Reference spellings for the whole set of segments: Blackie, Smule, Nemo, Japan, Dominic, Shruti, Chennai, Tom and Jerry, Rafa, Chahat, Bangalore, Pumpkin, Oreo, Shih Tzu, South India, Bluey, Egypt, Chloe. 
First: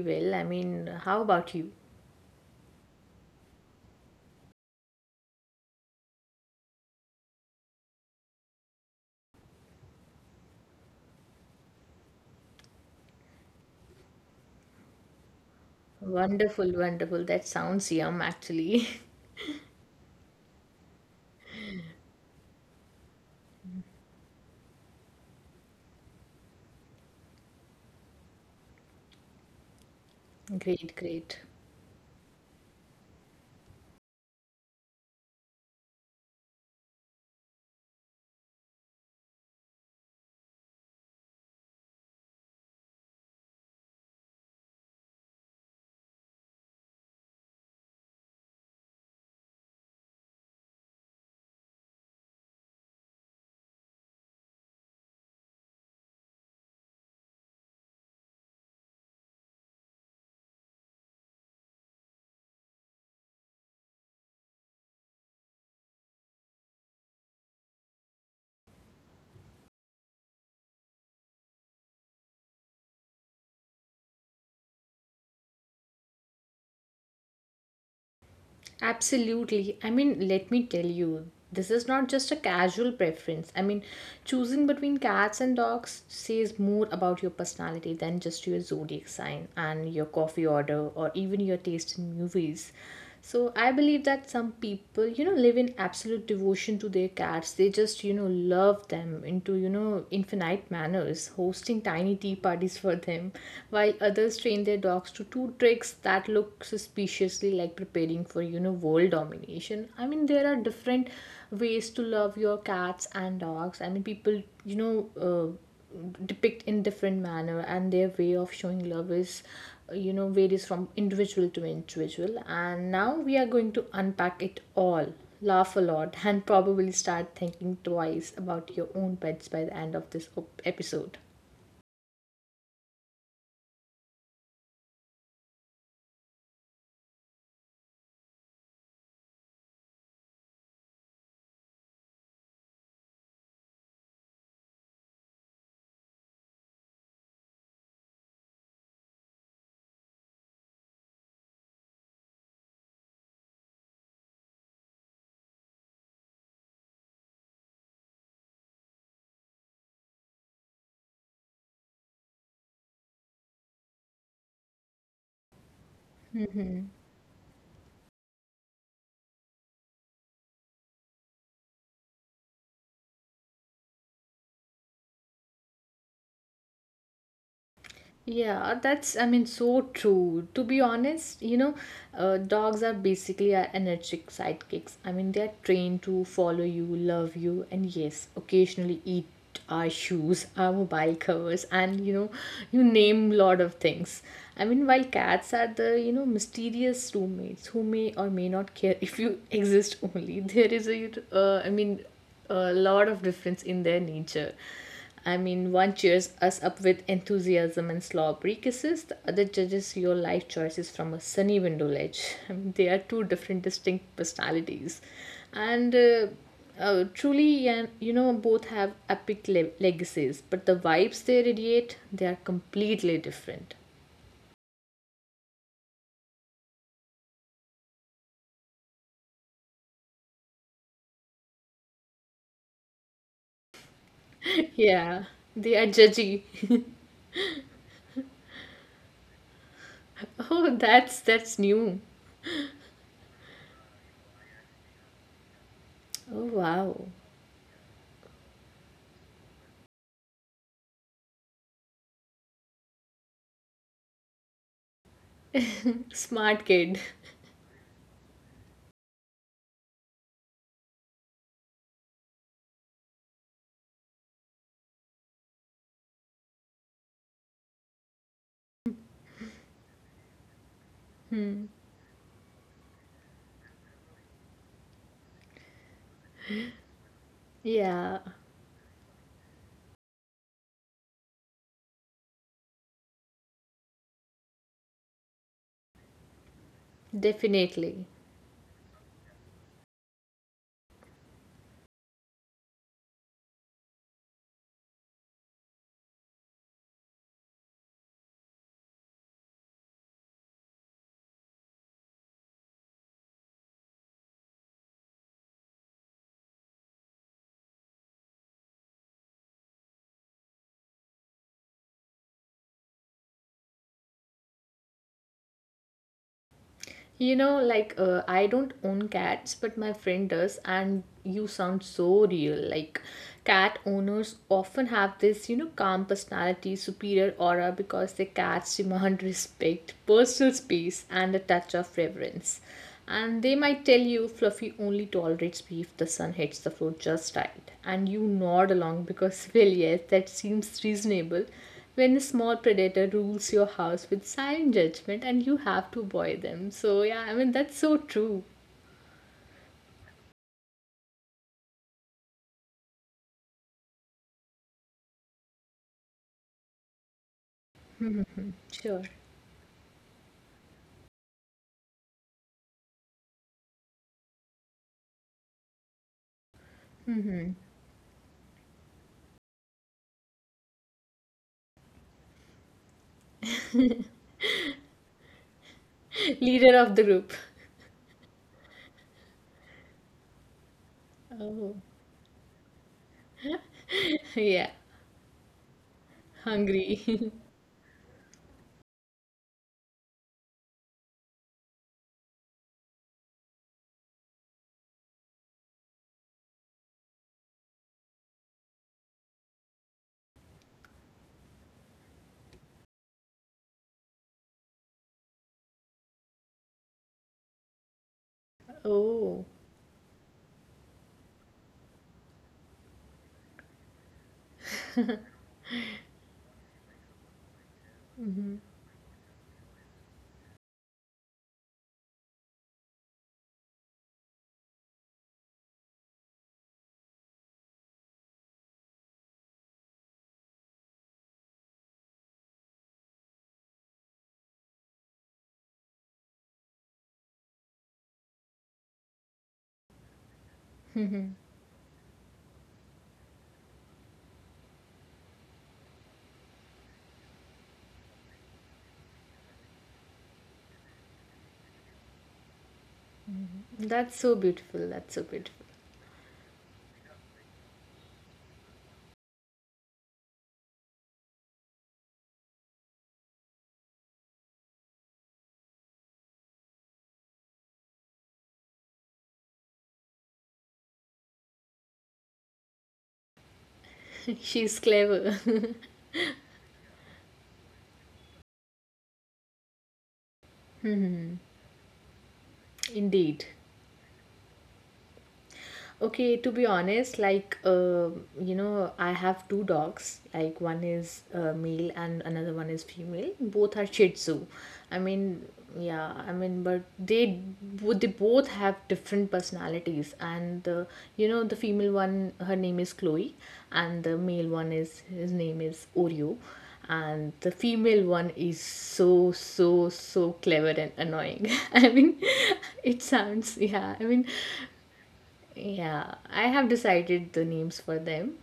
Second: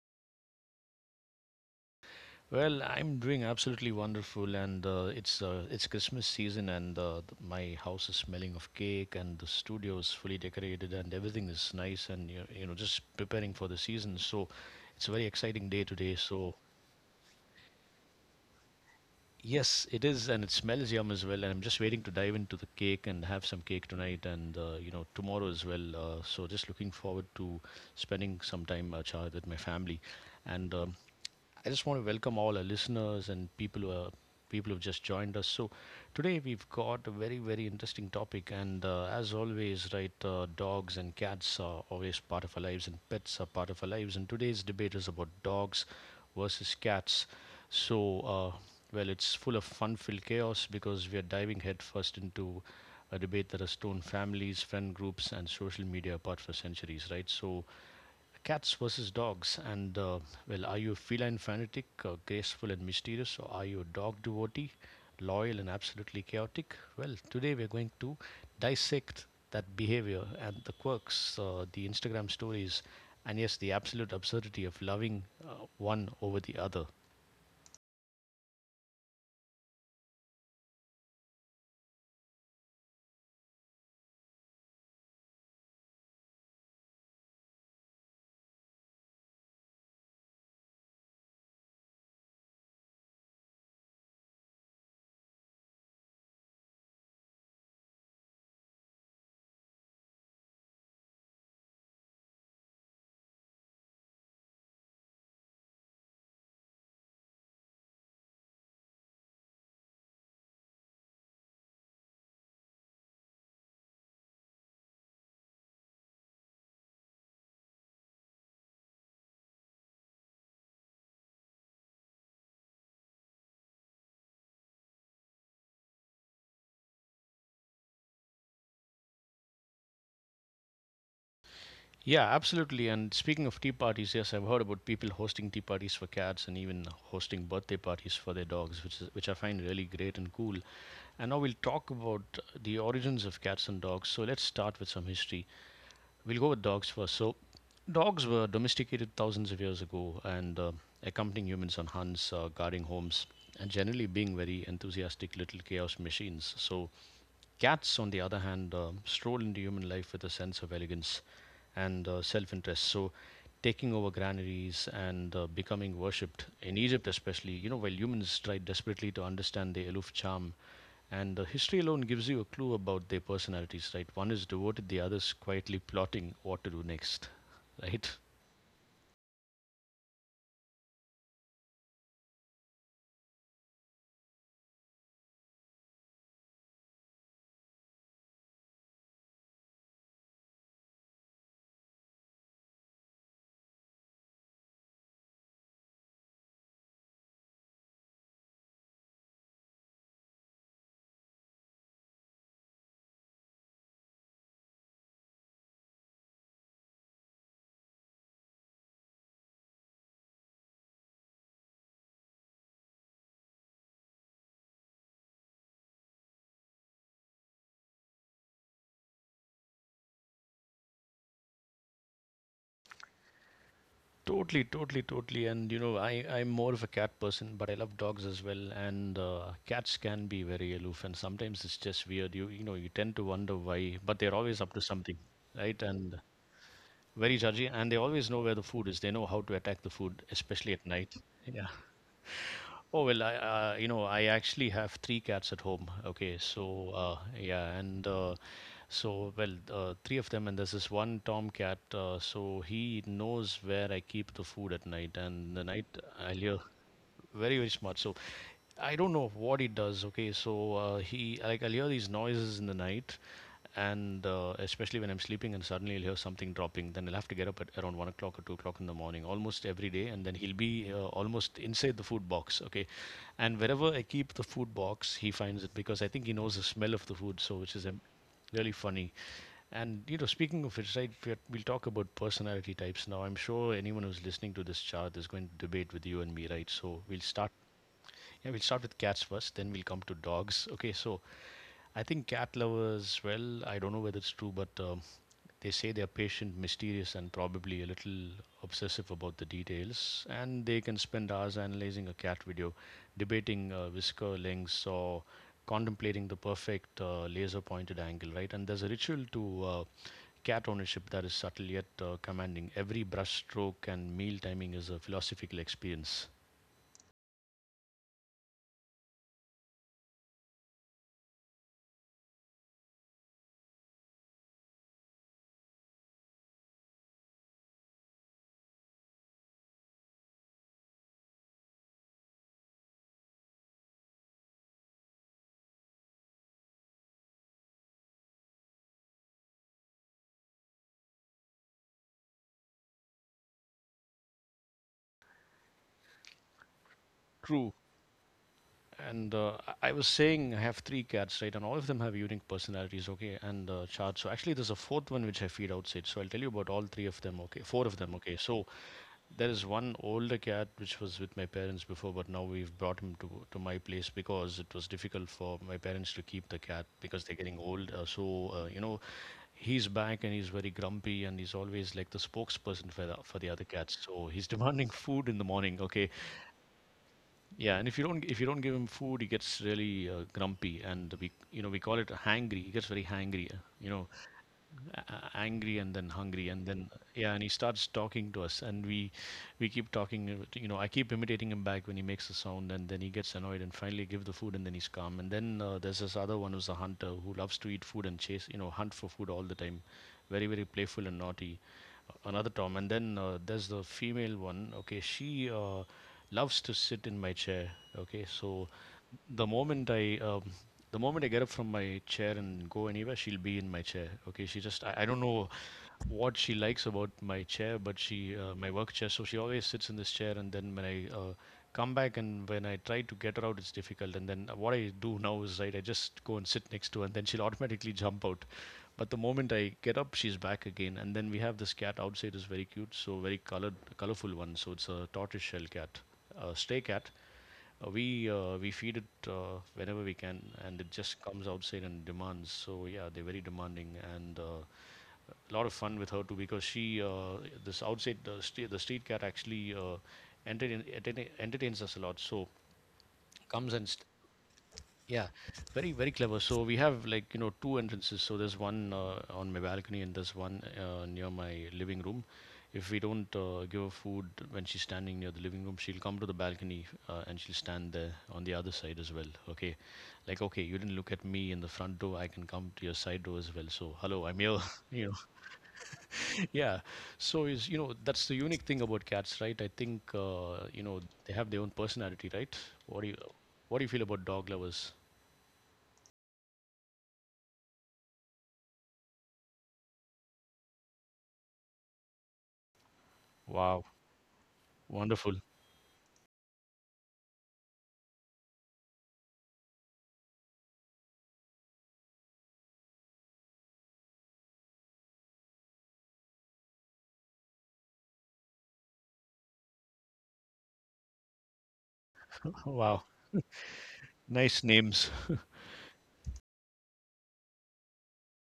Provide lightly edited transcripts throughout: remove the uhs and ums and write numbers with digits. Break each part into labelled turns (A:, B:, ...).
A: well. I mean, how about you?
B: Well, I'm doing absolutely wonderful, and it's Christmas season, and my house is smelling of cake, and the studio is fully decorated, and everything is nice, and just preparing for the season. So, it's a very exciting day today. So,
A: Wonderful, wonderful. That sounds yum, actually.
B: yes, it is, and it smells yum as well. And I'm just waiting to dive into the cake and have some cake tonight and tomorrow as well. So just looking forward to spending some time, Chad, with my family. And
A: Great, great.
B: I just want to welcome all our listeners and people who've just joined us. So today we've got a very interesting topic, and as always, right, dogs and cats are always part of our lives, and pets are part of our lives. And today's debate is about dogs versus cats. So uh, well, it's full of fun-filled chaos because we are diving headfirst into a debate that has torn families, friend groups, and social media apart for centuries, right? So cats versus dogs, and Well, are you a feline fanatic, graceful and mysterious, or are you a dog devotee, loyal and absolutely chaotic? Well, today we're going to dissect that behavior and the quirks, the Instagram stories, and yes, the absolute absurdity of loving one over the other.
A: Absolutely. I mean, let me tell you, this is not just a casual preference. I mean, choosing between cats and dogs says more about your personality than just your zodiac sign and your coffee order or even your taste in movies. So, I believe that some people, you know, live in absolute devotion to their cats. They just, you know, love them into, you know, infinite manners, hosting tiny tea parties for them, while others train their dogs to two tricks that look suspiciously like preparing for, you know, world domination. I mean, there are different ways to love your cats and dogs. I mean, people, depict in different manner, and their way of showing love is, you know, varies from individual to individual. And now we are going to unpack it all, laugh a lot, and probably start thinking twice about your own pets by the end of this episode.
B: Yeah, absolutely. And speaking of tea parties, yes, I've heard about people hosting tea parties for cats and even hosting birthday parties for their dogs, which I find really great and cool. And now we'll talk about the origins of cats and dogs. So let's start with some history. We'll go with dogs first. So dogs were domesticated thousands of years ago and accompanying humans on hunts, guarding homes, and generally being very enthusiastic little chaos machines. So cats, on the other hand, stroll into human life with a sense of elegance and self-interest. So taking over granaries and becoming worshipped in
A: Mm-hmm.
B: Egypt, especially, you know, while humans tried desperately to understand the aloof charm, and the history alone gives you a clue about their personalities, right? One is devoted, the other's quietly plotting what to do next, right?
A: Yeah, that's, I mean, so true. To be honest, dogs are basically our energetic sidekicks. I mean, they're trained to follow you, love you, and yes, occasionally eat our shoes, our mobile covers, and you know, you name lot of things. I mean, while cats are the, you know, mysterious roommates who may or may not care if you exist only, there is a, I mean, a lot of difference in their nature. I mean, one cheers us up with enthusiasm and slobbery kisses, the other judges your life choices from a sunny window ledge. I mean, they are two different, distinct personalities. And Truly, and you know, both have epic legacies, but the vibes they radiate, they are completely different.
B: Totally, totally, totally. And you know, I'm more of a cat person, but I love dogs as well. And cats can be very aloof, and sometimes it's just weird. You tend to wonder why, but they're always up to something,
A: Yeah, they
B: right?
A: are
B: And
A: judgy.
B: very judgy, and they always know where the food is. They know how to attack the food,
A: Oh,
B: especially at
A: that's
B: night. Yeah.
A: new.
B: Oh well, I I actually have three cats at home. Okay,
A: Oh,
B: so
A: wow.
B: three of them, and there's this one tomcat. So he knows where I keep the food at night, and the night I hear
A: Smart kid.
B: very very smart. So I don't know what he does. Okay, so he like I'll hear these noises in the night, and especially when I'm sleeping and suddenly he'll hear something dropping, then he'll have to get up at around 1 o'clock or 2 o'clock in the morning, almost every day, and then he'll be almost inside the food box. Okay, and wherever I keep the food box, he finds it because I think he knows the smell of the food, which is
A: Yeah,
B: really funny. And you know, speaking of which, right, we'll talk about personality types now. I'm sure anyone who's listening to this chart is going to debate with you and me, right? So we'll start
A: definitely.
B: yeah, we'll start with cats first, then we'll come to dogs. Okay, so I think cat lovers, well, I don't know whether it's true, but they say they're patient, mysterious, and probably a little obsessive about the details. And they can spend hours analyzing a cat video, debating whisker lengths, or contemplating the perfect laser pointed angle, right? And there's a ritual to cat ownership that is subtle yet commanding. Every brush stroke and meal timing is a philosophical experience.
A: You know, I don't own cats, but my friend does, and you sound so real. Like cat owners often have this, you know, calm personality, superior aura because their cats demand respect, personal space, and a touch of reverence. And they might tell you Fluffy only tolerates me if the sun hits the floor just right. And you nod along because, well, yes, that seems reasonable when a small predator rules your house with silent judgment and you have to buy them. So, yeah, I mean,
B: True.
A: that's so true.
B: And I was saying I have three cats, right? And all of them have unique personalities, okay? And charts. So actually, there's a fourth one which I feed outside. So I'll tell you about all three of them, okay? Four of them, okay? So
A: Sure.
B: there is one older cat which was with my parents before, but now we've brought him to my place because it was difficult for my parents to keep the cat because they're
A: Hmm.
B: getting old. Uh, you know, he's back and he's very grumpy and he's always like the spokesperson for the other cats. So he's demanding food in the morning, okay?
A: Leader of the group.
B: Yeah, and if you don't give him food, he gets really grumpy, and we you
A: Oh,
B: know we call it hangry. He gets very hangry,
A: yeah,
B: angry and then hungry, and then
A: hungry.
B: yeah, and he starts talking to us, and we keep talking. I keep imitating him back when he makes a sound, and then he gets annoyed, and finally give the food, and then he's calm. And then there's this other one who's a hunter who loves to eat food and chase, you know, hunt for food all the time, very very playful and naughty, another Tom, and then there's the female one. Okay, she loves to sit in my chair. Okay, so
A: Oh,
B: the moment I um, the moment I get up from my chair and go anywhere, she'll be in my chair. Okay, I don't know what she likes about my chair, but she my work chair. So she always sits in this chair, and then when I come back and when I try to get her out, it's difficult. And then what I do now is right, I just go and sit next to her, and then she'll automatically jump out. But the moment I get up, she's back again. And then we have this cat outside is very cute, so very colored, colorful one. So it's a tortoise shell cat, a stray cat. We we feed it whenever we can, and it just comes outside and demands. So yeah, they're very demanding, and a lot of fun with her too because she this outside the street cat actually entertains us a lot. So comes and
A: that's so beautiful. That's so
B: yeah,
A: beautiful.
B: very, very clever. So we have like, you know, two entrances. So there's one on my balcony and there's one near my living room. If we don't give her food when she's standing near the living room, she'll come to the balcony and she'll stand there on the other side as well. Okay. Like, okay, you didn't look at me in the front door. I can come to your side door as well. So, hello, I'm here.
A: She's
B: you know,
A: clever.
B: yeah. That's the unique thing about cats, right? I think they have their own personality, right? What do you,
A: Indeed.
B: what do you feel about dog lovers?
A: Okay, to be honest, you know, I have two dogs. Like one is male and another one is female. Both are Shih Tzu. I
B: Wonderful.
A: mean, yeah, I mean, but they both have different personalities. And the You know, the female one, her name is Chloe, and the male one is his name is Oreo, and the female one is so so so clever and annoying. I mean, it
B: Wow.
A: sounds yeah. I mean,
B: Nice names.
A: yeah, I have decided the names for them.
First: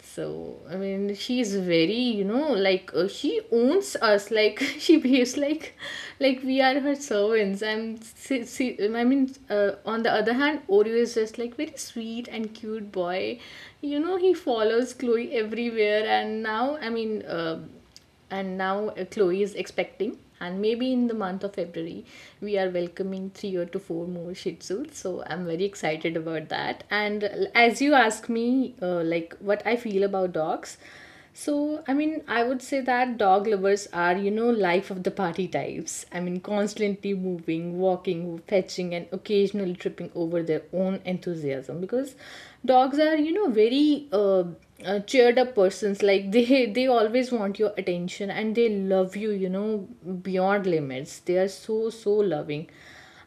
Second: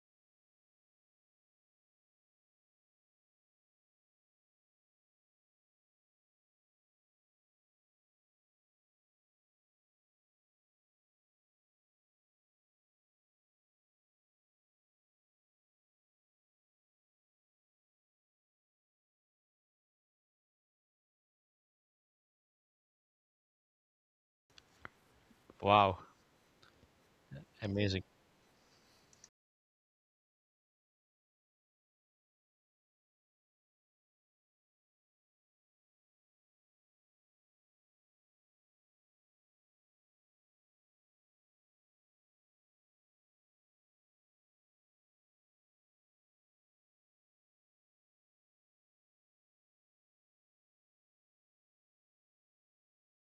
A: So, I mean, she's very, you know, she owns us. Like, she behaves like we are her servants. I'm, see, see, I mean, On the other hand, Oreo is just like very sweet and cute boy. You know, he follows Chloe everywhere, and now Chloe is expecting, and maybe in the month of February, we are welcoming three or to four more Shih Tzus. So I'm very
B: Wow.
A: excited about that. And As you
B: Amazing.
A: ask me, like what I feel about dogs, so I mean, I would say that dog lovers are, you know, life of the party types. I mean, constantly moving, walking, fetching, and occasionally tripping over their own enthusiasm because dogs are, you know, very. Cheered up persons like they they always want your attention, and they love you, you know, beyond limits. They are so so loving,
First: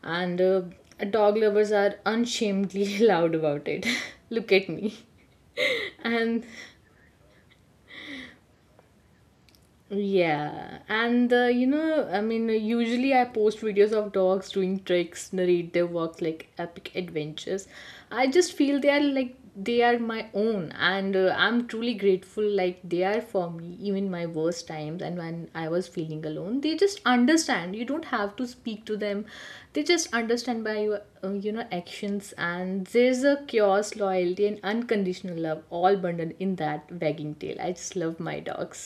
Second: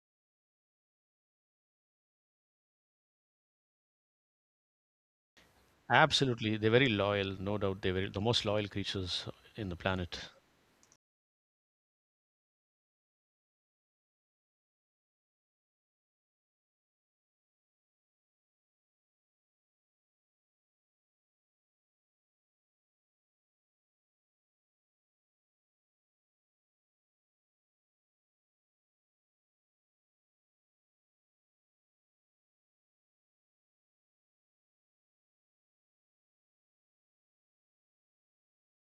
A: and dog lovers are unshamedly loud about it. Look at me. and
B: Absolutely. They're very loyal. No doubt they're very, the most loyal creatures in the planet.
A: Yeah, and you know, I mean, usually I post videos of dogs doing tricks, narrate their work like epic adventures. I just feel they are like they are my own, and I'm truly grateful. Like they are for me, even my worst times, and when I was feeling alone, they just understand. You don't have to speak to them; they just understand by your, you know, actions. And there's a chaos, loyalty, and unconditional love all bundled in that wagging tail. I just love my dogs.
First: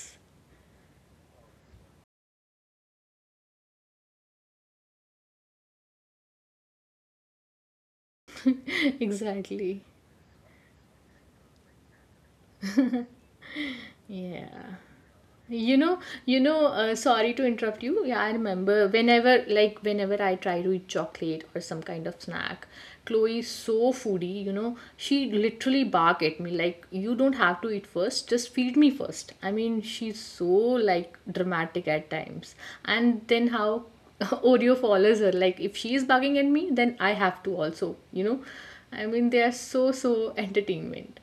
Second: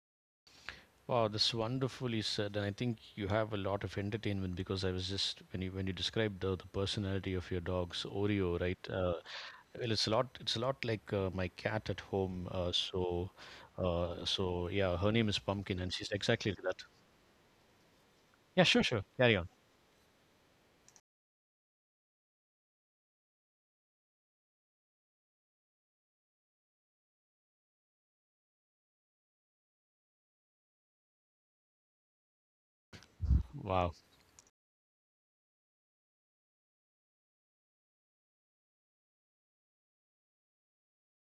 B: Wow, this wonderfully said, and I think you have a lot of entertainment because I was just when you described the personality of your dogs, Oreo, right?
A: Exactly.
B: Well, it's a lot. It's a lot like my cat at home. So yeah,
A: Yeah,
B: her name is
A: you
B: Pumpkin,
A: know,
B: and she's exactly like that.
A: sorry to interrupt you. Yeah, I
B: Yeah, sure,
A: remember
B: sure.
A: whenever,
B: Carry on.
A: like whenever I try to eat chocolate or some kind of snack, Chloe is so foodie, you know. She literally bark at me like you don't have to eat first, just feed me first. I mean, she's so like dramatic at times. And then how
B: Wow.
A: Oreo follows her. Like if she is bugging at me, then I have to also. You know, I mean they are so so entertainment.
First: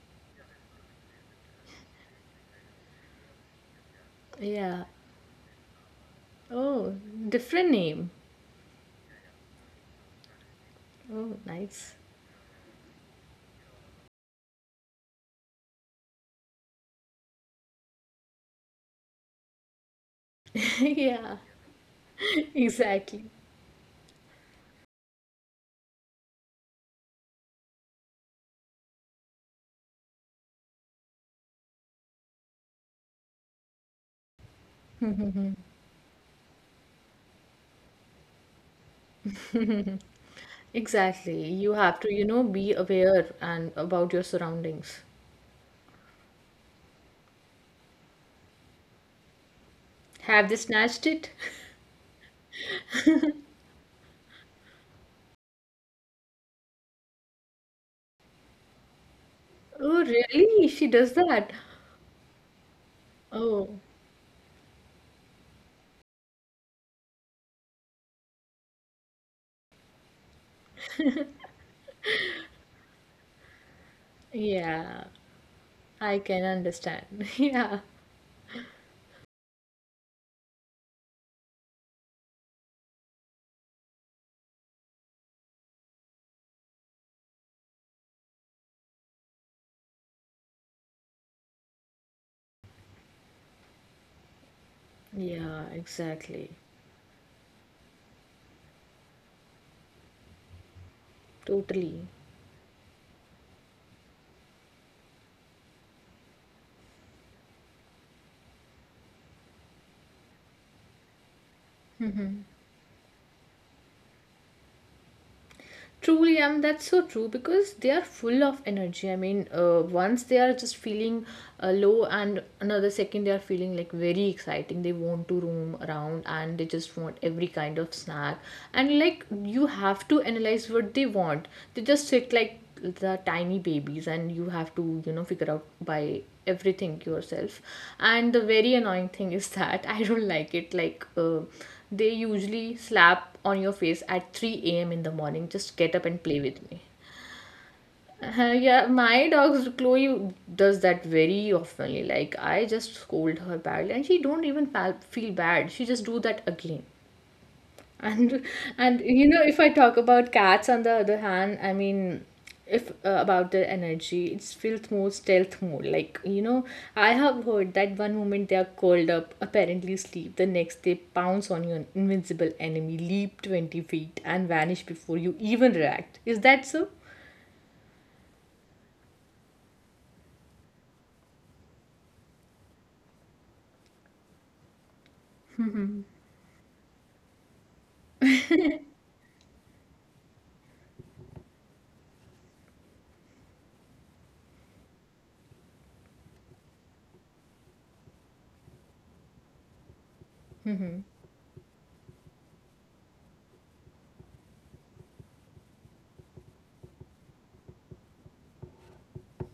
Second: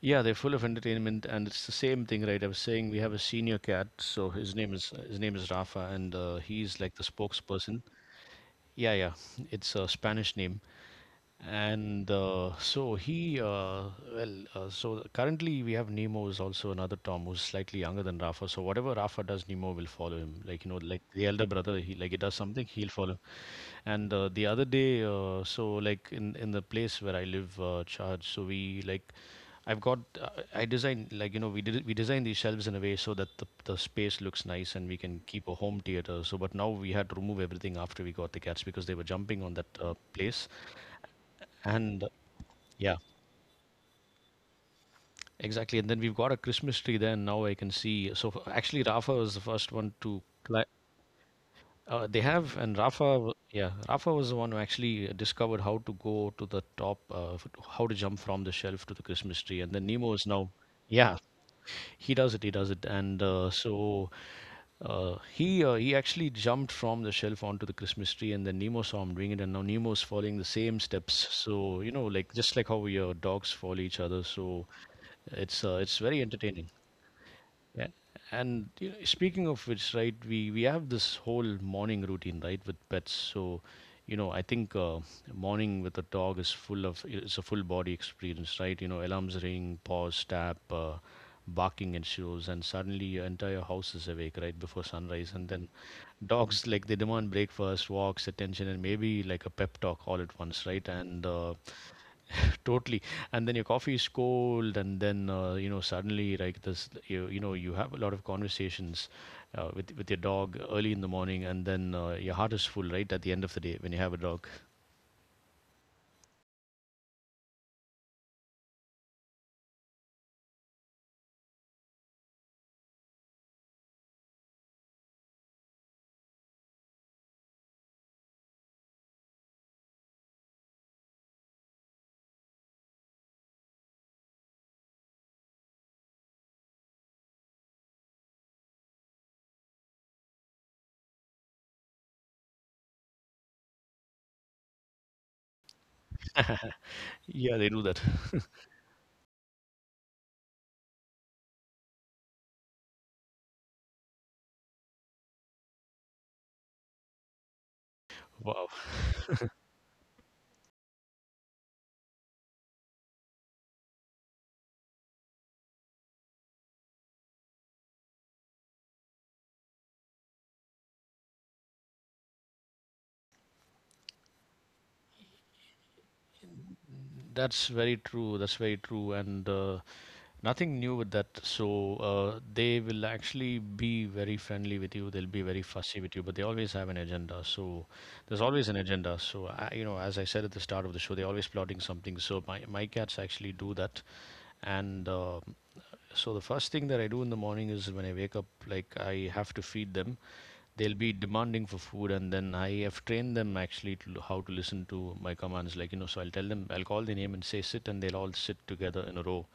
B: Yeah, they're full of entertainment, and it's the same thing, right? I was saying we have a senior cat, so his name
A: Yeah,
B: is his name is Rafa, and he's like
A: oh,
B: the
A: different
B: spokesperson.
A: name.
B: Yeah, yeah, it's a Spanish name,
A: Oh, nice.
B: and so currently we have Nemo is also another Tom who's slightly younger than Rafa. So whatever Rafa does, Nemo will follow him. Like you know, like the
A: Yeah,
B: elder brother, he does something, he'll follow.
A: exactly.
B: And the other day, in the place where I live, charge. So we like I've got I designed like you know we designed these shelves in a way so that the space looks nice and we can keep a home theater. So but now we had to remove everything after we got the cats because they were jumping on that place
A: Exactly. You have
B: and
A: to, you know, be
B: yeah.
A: aware and about your surroundings.
B: Exactly, and then we've got a Christmas tree there and now I can see so actually Rafa was the first one to
A: Have they
B: cli-
A: snatched it?
B: They have, and Rafa, yeah, Rafa was the one who actually discovered how to go to the top, f- how to jump from the shelf to the Christmas tree, and then
A: Oh,
B: Nemo is now,
A: really? She does
B: yeah,
A: that.
B: he does it, and
A: Oh,
B: he actually jumped from the shelf onto the Christmas tree, and then Nemo saw him doing it, and now Nemo is following the same steps. So you know, like just like how your dogs follow each other, so
A: yeah.
B: it's
A: I
B: very
A: can
B: entertaining.
A: understand. Yeah.
B: Yeah. And you know, speaking of which, right, we have this whole morning routine, right, with pets. So, you know, I think morning with a dog is full of it's a full body experience, right? You know, alarms ring, paws tap, barking ensues, and suddenly your entire house is awake, right, before sunrise. And
A: Yeah,
B: then
A: exactly.
B: dogs like they demand breakfast, walks, attention, and maybe like a pep talk all at once, right? And
A: Totally.
B: totally. And then your coffee is cold, and then you know suddenly like this, you know you have a lot of conversations with your dog early in the morning, and then your heart is full right at the end of the day when you have a dog.
A: Truly, that's so true because they are full of energy. I mean, once they are just feeling low, and another second they are feeling like very exciting. They want to roam around, and they just want every kind of snack. And like, you have to analyze what they want. They just sit like the tiny babies, and you have to, you know, figure out by everything yourself. And the very annoying thing is that I don't like it. They usually slap on your face at 3 a.m. in the morning. Just get up and play with me.
B: Yeah, they do that.
A: Yeah, my dog Chloe does that very oftenly. Like I just scold her badly, and she don't even feel bad. She just do that again. And
B: Wow,
A: and you know, if I talk about cats on the other hand, I mean, if about their energy, it's feels more stealth mode. Like you know, I have heard that one moment they are curled up, apparently asleep. The next they pounce on your invincible enemy, leap 20 feet, and vanish before you even react. Is that so?
B: that's very true. That's very true. And nothing new with that. So they will actually be very friendly with you. They'll be very fussy with you, but they always have an agenda. So there's always an agenda. So I, you know, as I said at the start of the show, they're always plotting something. So my cats actually do that, and the first thing that I do in the morning is when I wake up, like I have to feed them. They'll be demanding for food, and then I have trained them actually to how to listen to my commands. Like you know, so I'll tell them, I'll call their name and say sit, and they'll all sit together in a row.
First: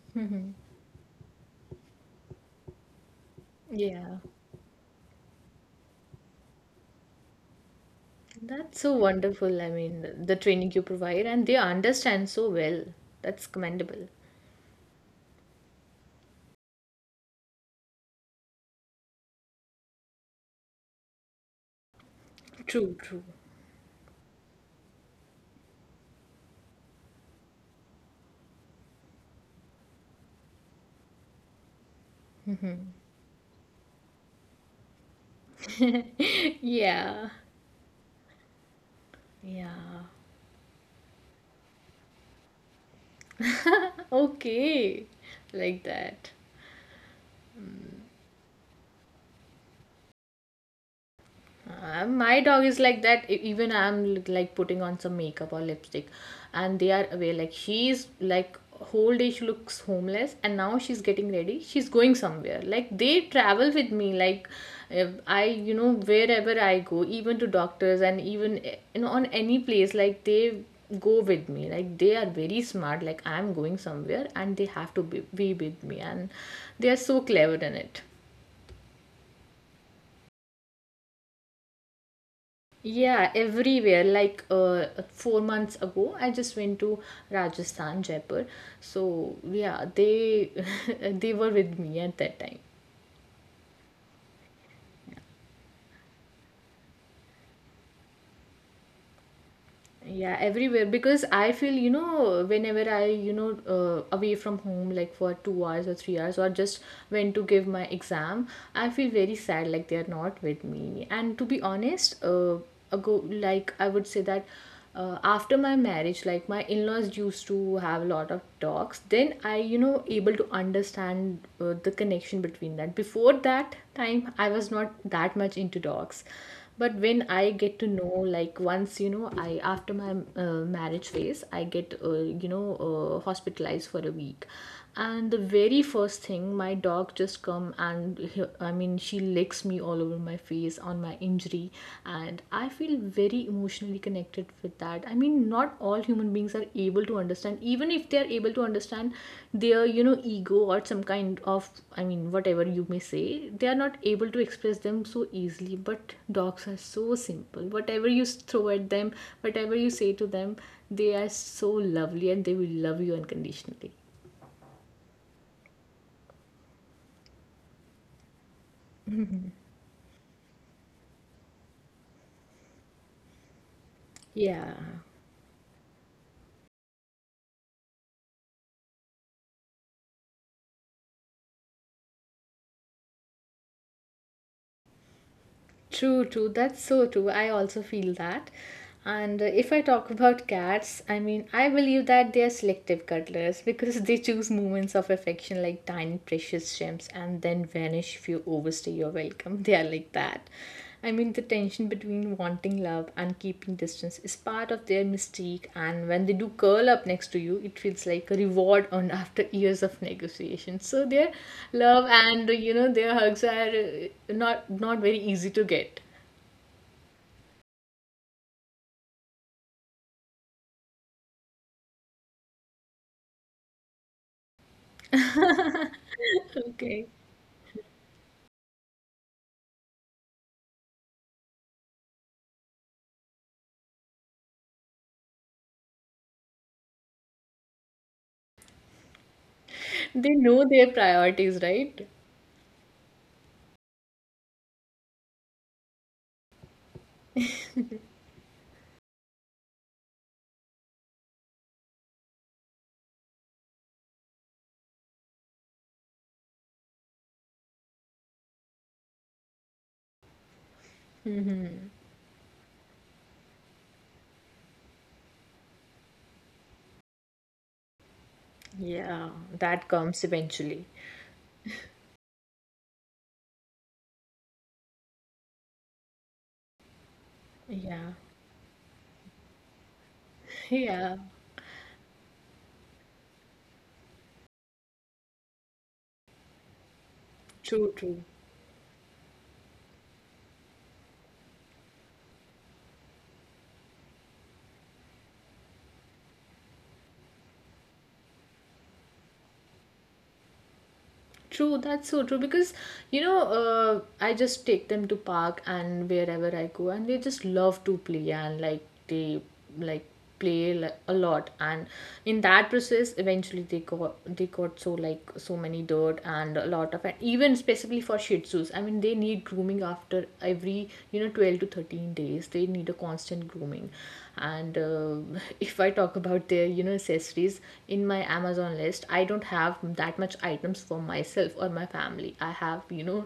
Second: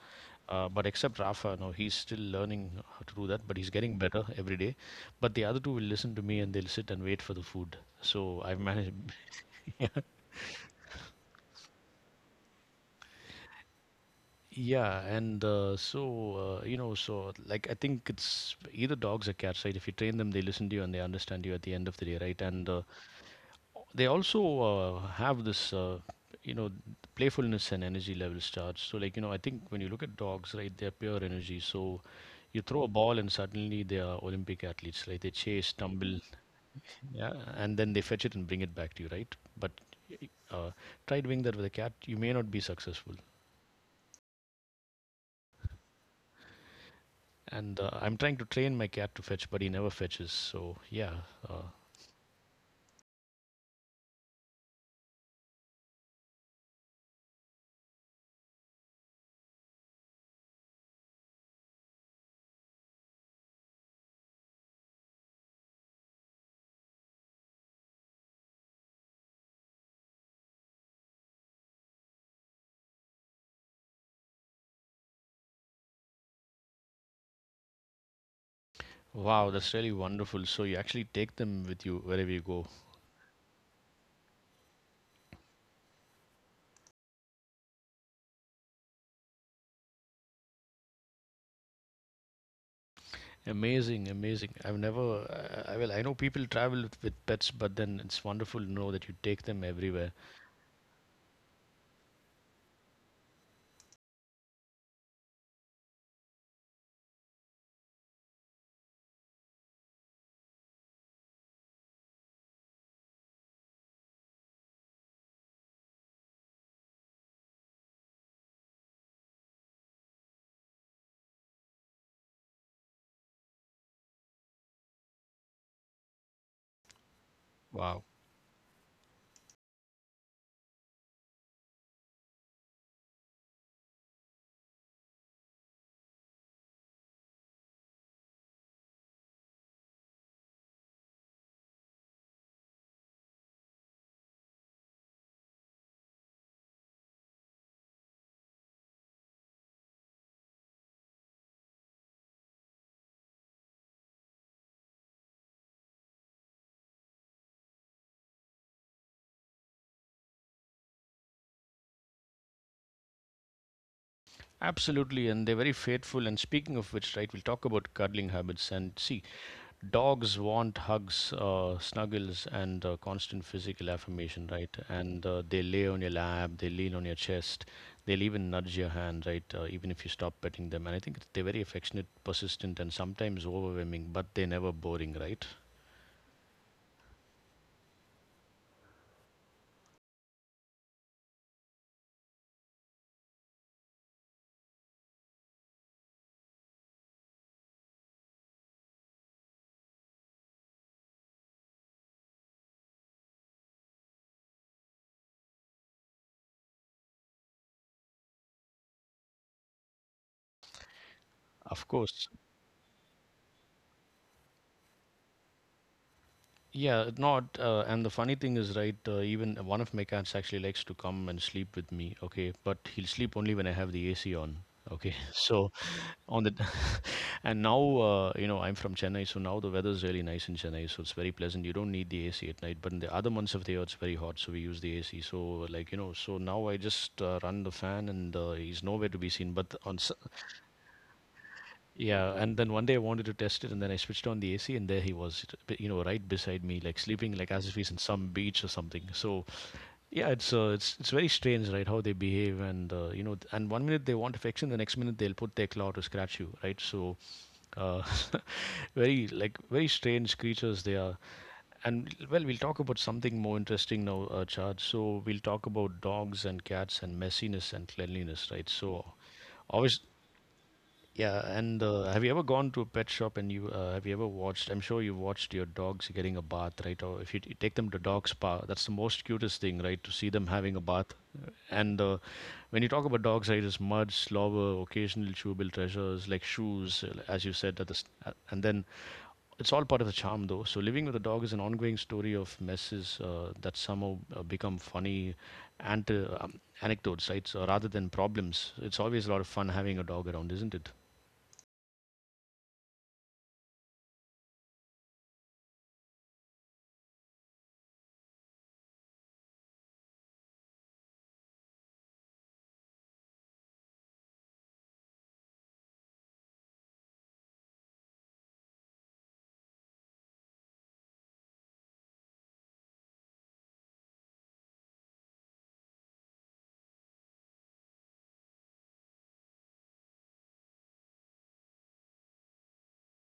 B: But except Rafa, no, he's still learning how to do that, but he's getting
A: Yeah,
B: better every day. But the other two will listen to me and they'll sit and wait for the food. So I've
A: that's so
B: managed.
A: wonderful. I mean,
B: Yeah.
A: the training you provide, and they understand so well. That's commendable.
B: Yeah, and you know, so like I think it's either dogs or cats, right? If you train them, they listen to you and they understand you at the end of the day, right? And
A: True, true.
B: they also have this, you know, playfulness and energy levels charge. So like you know, I think when you look at dogs, right, they're pure energy. So you throw a ball and suddenly they are Olympic athletes, right? They chase, tumble,
A: Yeah,
B: yeah, and then they fetch it and bring it back to you, right? But
A: yeah.
B: uh, try doing that with a cat, you may not be successful.
A: Okay, like that.
B: And I'm trying to train my cat to fetch, but he never fetches. So yeah, uh,
A: My dog is like that. Even I'm like putting on some makeup or lipstick, and they are away. Like she's like whole day she looks homeless, and now she's getting ready. She's going somewhere. Like they travel with me. Like if I, you know, wherever I go, even to doctors and even, you know, on any place, like they go with me. Like they are very smart, like I'm going somewhere, and they have to be with me, and they are so clever in it.
B: wow, that's really wonderful. So you actually take them with you wherever you go.
A: Yeah, everywhere. 4 months ago, I just went to Rajasthan, Jaipur. So yeah, they they were with me at that time.
B: Amazing, amazing. I've never, I well, I know people travel with pets, but then it's wonderful to know that you take them everywhere.
A: Yeah, everywhere, because I feel, you know, whenever I, you know, away from home like for 2 hours or 3 hours, or just went to give my exam, I feel very sad, like they are not with me. And to be honest, ago like I would say that, after my marriage, like my in-laws used to have a lot of talks, then I, you know, able to understand, the connection between that. Before that time, I was not that much into dogs, but when I get to
B: Wow.
A: know, like once you know, I after my marriage phase, I get, you know, hospitalized for a week. And the very first thing, my dog just come, and I mean she licks me all over my face on my injury, and I feel very emotionally connected with that. I mean, not all human beings are able to understand, even if they are able to understand, their, you know, ego or some kind of, I mean, whatever you may say, they are not able to express them so easily. But dogs are so simple. Whatever you throw at them, whatever you say to them, they are so lovely, and they will love you unconditionally.
B: Absolutely, and they're very faithful. And speaking of which, right, we'll talk about cuddling habits and see dogs want hugs, snuggles, and constant physical affirmation,
A: Yeah,
B: right? And they lay on your lap, they lean on your chest, they'll even nudge your hand, right? Even if you stop petting them. And I think it's- they're very affectionate, persistent, and sometimes overwhelming, but they're never boring, right?
A: true, true. That's so true. I also feel that. And If I talk about cats, I mean, I believe that they are selective cuddlers because they choose moments of affection like tiny precious gems and then vanish if you overstay your welcome. They are like that. I mean, the tension between wanting love and keeping distance is part of their mystique, and when they do curl up next to you, it feels like a reward earned after years of negotiation. So their
B: Of
A: love
B: course.
A: and their hugs are not very easy to get.
B: Yeah, not. And the funny thing is, right, even one of my cats actually likes to come and sleep with me, okay? But he'll sleep only when I have the AC on, okay? So on the
A: Okay,
B: and now, you know, I'm from Chennai, so now the weather is really nice in Chennai, so it's very pleasant. You don't need the AC at night, but in the other months of the year, it's very hot, so we use the AC. So, like, you know, so now I just run the fan and he's nowhere to be seen. But on s-
A: they know their priorities, right?
B: yeah, and then one day I wanted to test it, and then I switched on the AC, and there he was, you know, right beside me, like sleeping, like as if he's in some beach or something. So, yeah, it's very strange, right? How they behave, and you know, th- and one minute they want affection, the next minute they'll put their claw to scratch you, right? So, uh, very like very strange creatures they are.
A: Mhm.
B: And well, we'll talk about something more interesting now, Chad. So we'll talk about dogs and cats and messiness and cleanliness, right? So,
A: Yeah, that
B: obviously.
A: comes eventually.
B: Yeah, and have you ever gone to a pet shop and you have you ever watched? I'm sure you've watched your dogs getting a bath, right? Or if you take them to
A: Yeah,
B: dog spa, that's the most cutest thing, right? To see them having a bath.
A: yeah,
B: And when you talk about dogs, right, it's mud, slobber, occasional chewable treasures like shoes, as you said.
A: true,
B: At the st-
A: true.
B: and then it's all part of the charm, though. So living with a dog is an ongoing story of messes that somehow become funny anecdotes, right? So rather than problems, it's always a lot of fun having a dog around, isn't it?
A: True, that's so true because I just take them to park and wherever I go and they just love to play and like they like a lot and in that process eventually they got so like so many dirt and a lot of and even specifically for shih tzus, I mean they need grooming after every, you know, 12 to 13 days. They need a constant grooming. And If I talk about their, you know, accessories, in my Amazon list I don't have that much items for myself or my family. I have, you know,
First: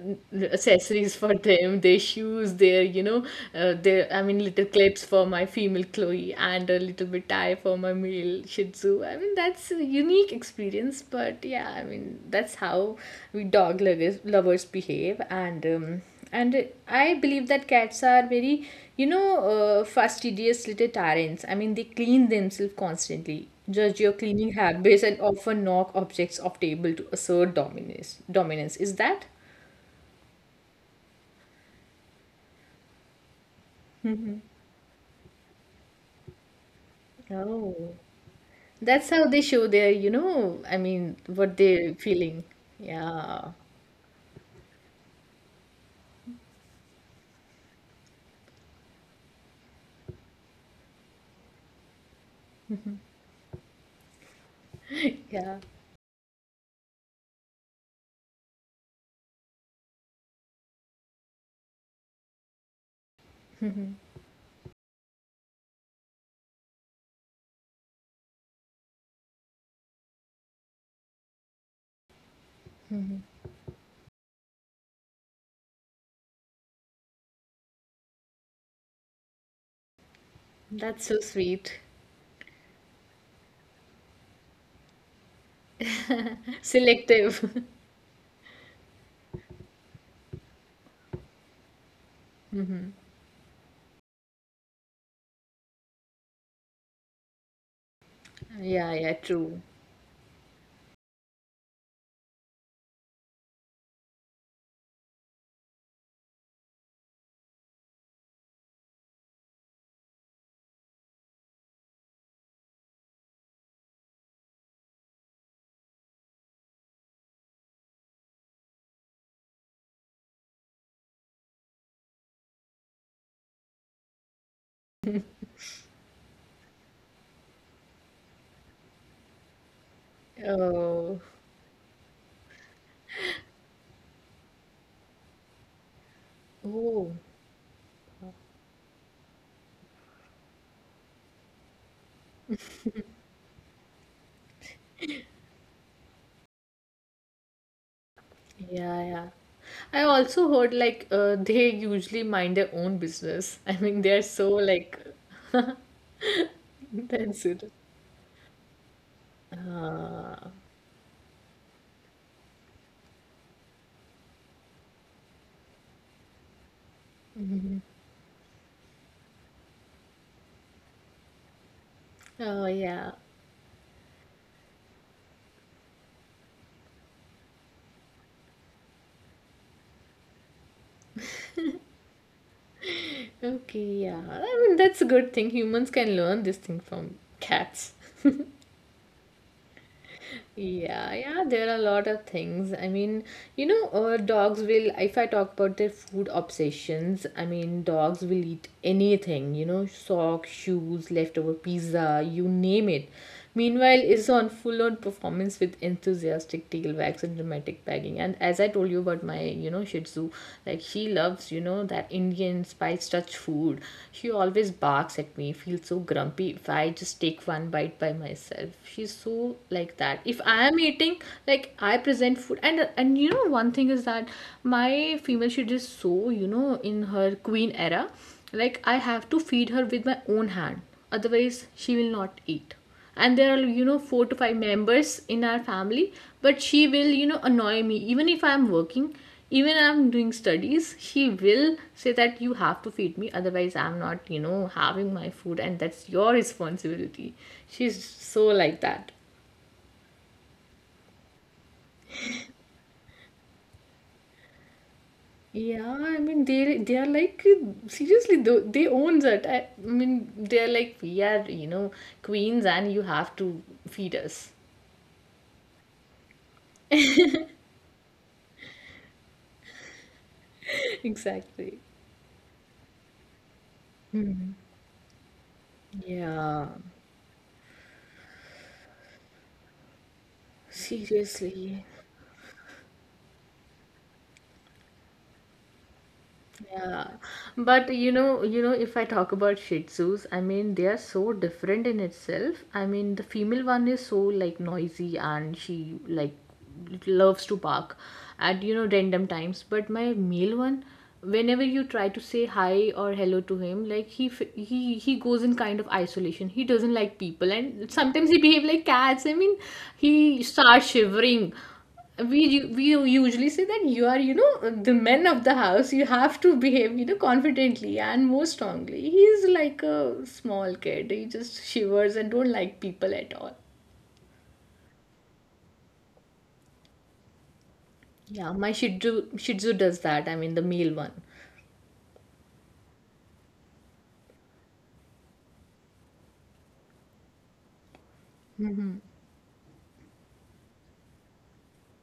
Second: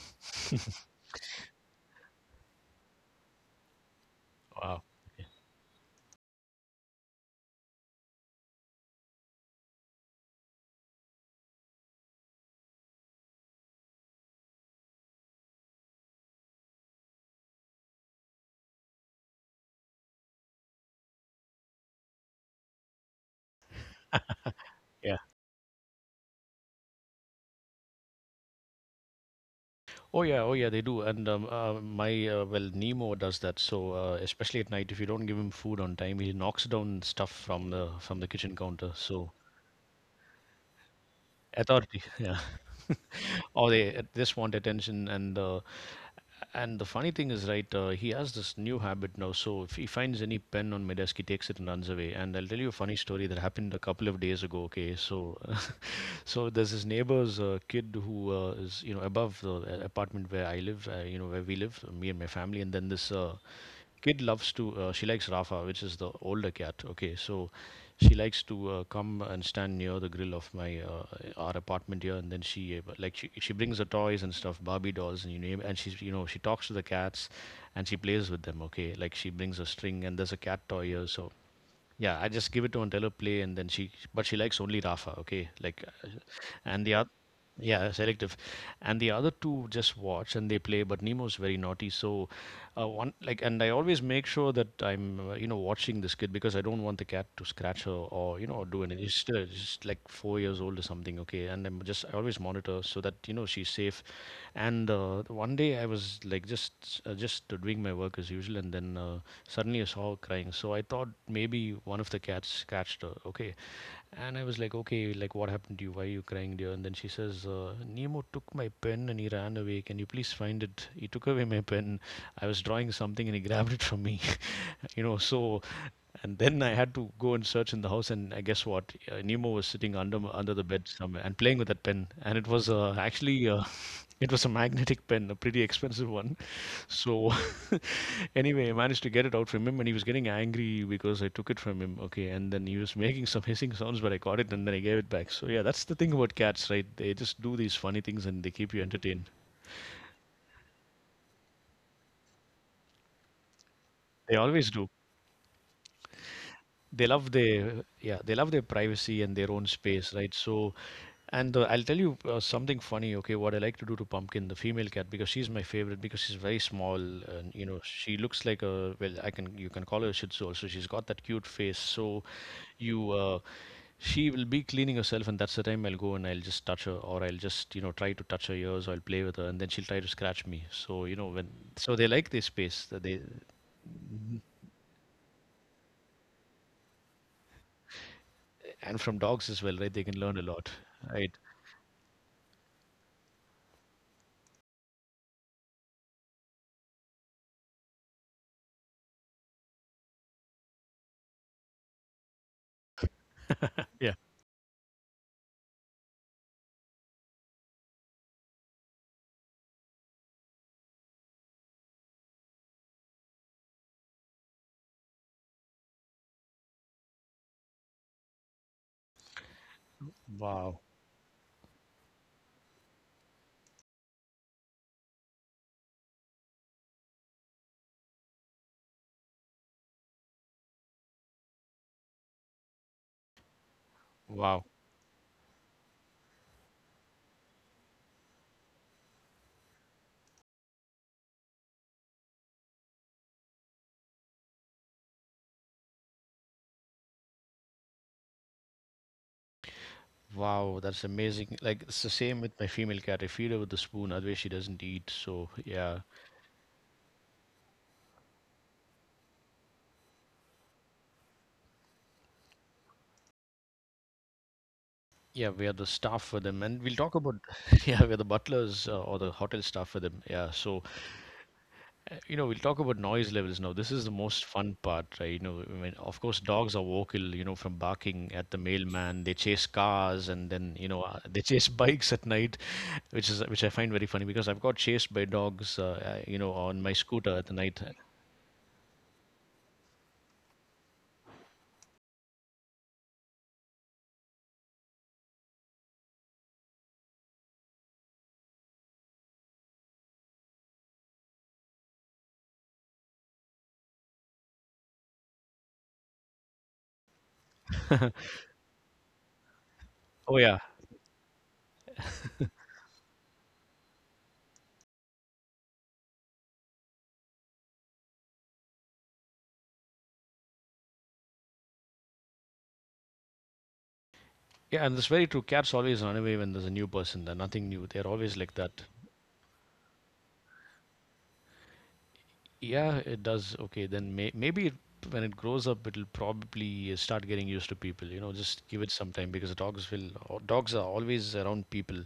A: accessories for them, their shoes, their their, I mean, little
B: Wow.
A: clips for my female Chloe and a little bit tie for my male shih tzu. I mean that's a unique experience, but yeah, I mean that's how we dog lovers behave. And I believe that cats are very you know fastidious little tyrants. I mean they clean themselves constantly, judge your cleaning habits,
B: Yeah.
A: and often knock objects off table to assert dominance. Is that
B: Oh yeah. Oh yeah. They do. And my well, Nemo does that. So especially at night, if you don't give him food on time, he knocks down stuff
A: oh
B: from the kitchen counter.
A: that's how
B: So
A: they show their I mean what they're
B: authority. Yeah.
A: feeling? Yeah,
B: Or they just want attention and and the funny thing is right, he has this new habit now, so if he finds any pen on my desk he takes it and runs away, and I'll tell you a funny story that happened a couple of days ago. Okay, so
A: yeah,
B: so there's this neighbor's kid who is you know above the apartment where I live, you know where we live, me and my family, and then this kid loves to, she likes Rafa, which is the older cat. Okay, so she likes to come and stand near the grill of my our apartment here, and then she she brings her toys and stuff, Barbie dolls and you name, and she's you know she talks to the cats, and she plays with them. Okay, like she brings a string, and there's a cat toy
A: that's
B: here,
A: so
B: so.
A: sweet.
B: Yeah, I just give it to Antella play, and then she. But she likes only Rafa. Okay, like, and the other.
A: Selective.
B: Yeah, selective, and the other two just watch and they play. But Nemo's very naughty, so one like, and I always make sure that I'm you know watching this kid because I don't want the cat to scratch her or you know do
A: Yeah,
B: anything.
A: yeah,
B: She's still
A: true.
B: just like 4 years old or something, okay? And I always monitor so that you know she's safe. And one day I was like just doing my work as usual, and then suddenly I saw her crying. So I thought maybe one of the cats catched her. Okay, and I was like, okay, like what happened to you? Why are you crying, dear? And then she says, Nemo took my pen and he ran away. Can you please find it? He took away my pen. I was drawing something and he grabbed it from me. You know, so and then I had to go and search in the house, and I guess what? Nemo was sitting under under the bed
A: Oh,
B: somewhere and playing with that pen. And it was actually it was a magnetic pen, a pretty expensive one.
A: oh.
B: So anyway, I managed to get it out from him, and he was getting angry because I took it from him. Okay, and then he was making some hissing sounds, but I caught it, and then I gave it back. So yeah, that's the thing about cats, right? They just do these funny things, and they keep you
A: Yeah, yeah.
B: entertained.
A: I also heard like they usually mind their own business. I mean, they're
B: They
A: so
B: always do.
A: like
B: They love
A: that's it.
B: their they love their privacy and their own space, right?
A: Uh,
B: So. And I'll tell you something funny, okay, what I like to do to Pumpkin, the female cat, because she's my favorite, because she's very small and, you know, she looks like a, well, I can, you can call her a Shih Tzu also. She's got that cute face. So
A: oh
B: you,
A: yeah.
B: uh, she will be cleaning herself, and that's the time I'll go and I'll just touch her, or I'll just, you know, try to touch her ears, or I'll play with her, and then she'll try to scratch me. So, you know, when, so they like this space that they,
A: Okay, yeah. I mean, that's a good thing. Humans can learn this thing from cats.
B: and from dogs as well, right? They can learn a lot,
A: Yeah,
B: right?
A: yeah, there are a lot of things. I mean, dogs will, if I talk about their food obsessions, I mean, dogs will eat anything, you know, socks, shoes, leftover pizza, you name it. Meanwhile,
B: Yeah.
A: is on full-on performance with enthusiastic tailwags and dramatic bagging. And as I told you about my, you know, Shih Tzu, like she loves, you know, that Indian spice touch food. She always barks at me, feels so grumpy if I just take one bite by myself. She's so like that. If I
B: Wow.
A: am eating like I present food, and you know one thing is that my female, she is so, you know, in her queen era, like I have to feed her with my own hand, otherwise she will not eat. And there are, you know, four to five
B: Wow.
A: members in our family, but she will, you know, annoy me even if I'm working, even I'm doing studies. She will say that you have to feed me, otherwise I'm not, you know, having my food, and that's your responsibility. She's so like that.
B: Wow, that's amazing. Like it's the same with my female cat. I feed her with a spoon, otherwise she doesn't eat. So yeah,
A: Yeah, I mean they are like seriously though, they owns it. I mean they are like we are, you know, queens and you have to feed us.
B: yeah, we are the staff for them, and we'll talk about. Yeah, we're the butlers, or the hotel staff for them. Yeah, so
A: Exactly.
B: you know we'll talk about noise levels now. This is the most fun part, right? You know, I mean, of course,
A: Yeah,
B: dogs are vocal. You know, from barking at the mailman, they chase cars, and then you know they chase
A: seriously.
B: bikes at night, which is which I find very funny because I've got chased by dogs, you know, on my
A: Yeah,
B: scooter at the night.
A: but you know, if I talk about Shih Tzus, I mean they are so different in itself. I mean the female one is so like noisy and she like loves to bark at, you know, random times, but my male one, whenever you try to say hi or hello to him, like he f- he goes in kind of isolation. He doesn't like people, and sometimes he behave like cats. I mean,
B: Oh
A: he
B: yeah.
A: starts shivering. We usually say that you are, you know, the men of the house, you have to behave, you know, confidently and more strongly. He's like a small kid, he just shivers and don't like people at all.
B: Yeah, and that's very true. Cats always run away when there's a new person. They're nothing new. They're always like
A: Yeah, my
B: that.
A: shih tzu does that. I mean the male one.
B: Yeah, it does. Okay, then maybe when it grows up, it'll probably start getting used to people. You know, just give it some time because dogs will. Dogs are always around people,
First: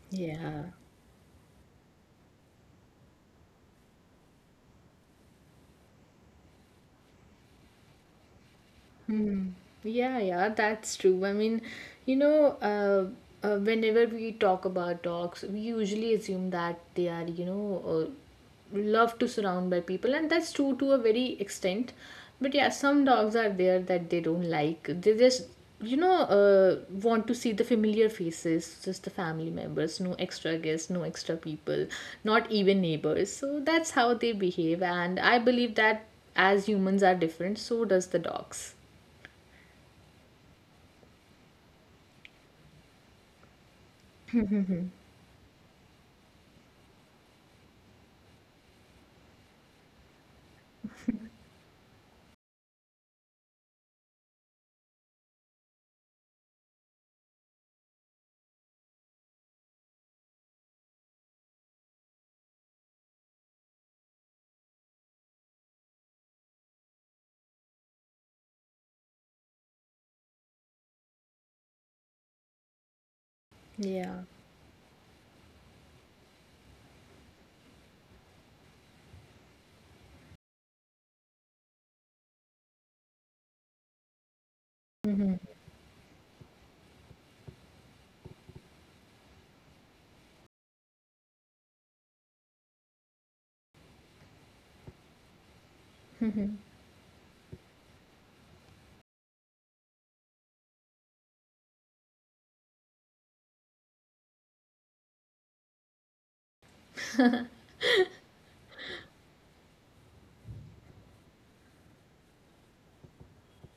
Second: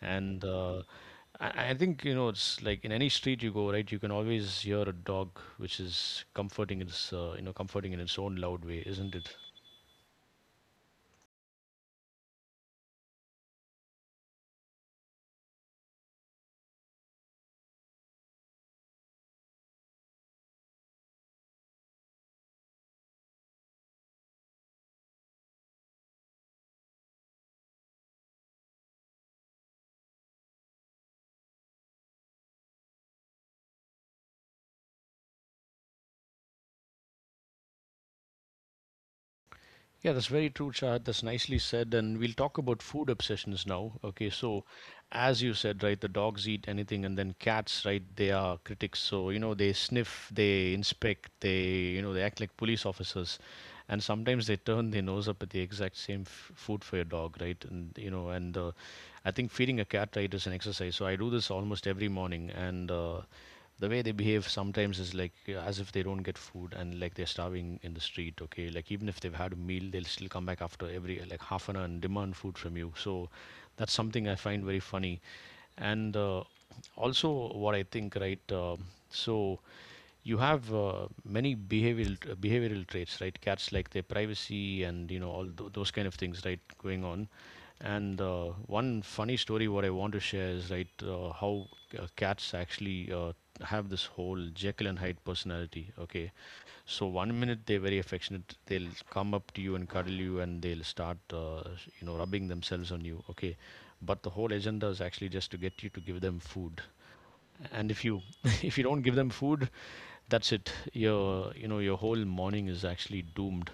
B: and
A: Yeah.
B: I think you know it's like in any street you go, right? You can always hear a dog, which is comforting in its own loud way, isn't it?
A: Yeah, yeah, that's true. I mean, you know, uh, whenever we talk about dogs, we usually assume that they are, loved to surround by people, and that's true to a very extent. But yeah, some dogs are there that they don't like. They just, want to see the familiar faces, just the family members, no extra guests, no extra people, not even neighbors. So that's how they behave, and I believe that as humans are different, so does the dogs.
B: Yeah, that's very true, Chad. That's nicely said. And we'll talk about food obsessions now. Okay, so as you said, right, the dogs eat anything, and then cats, right, they are critics. So, you know, they sniff, they inspect, they, you know, they act like police officers. And sometimes they turn their nose up at the exact same food for your dog, right? And, you know, and I think feeding a cat, right, is an exercise. So I do this almost every morning. And the way they behave sometimes is like as if they don't get food and like they're starving in the street, okay, like even if they've had a meal they'll still come back after every like half an hour and demand food from you. So that's
A: Yeah.
B: something I find very funny. And also what I think, right? So you have many behavioral behavioral traits, right? Cats like their privacy and you know
A: Mhm.
B: all those kind of things, right, going on. And one funny story what I want to share is, right, how cats actually have this whole Jekyll and Hyde personality, okay. So 1 minute they're very affectionate, they'll come up to you and cuddle you, and they'll start you know rubbing themselves on you, okay, but the whole agenda is actually just to get you to give them food. And if you if you don't give them food, that's it. Your you know your whole morning is actually doomed.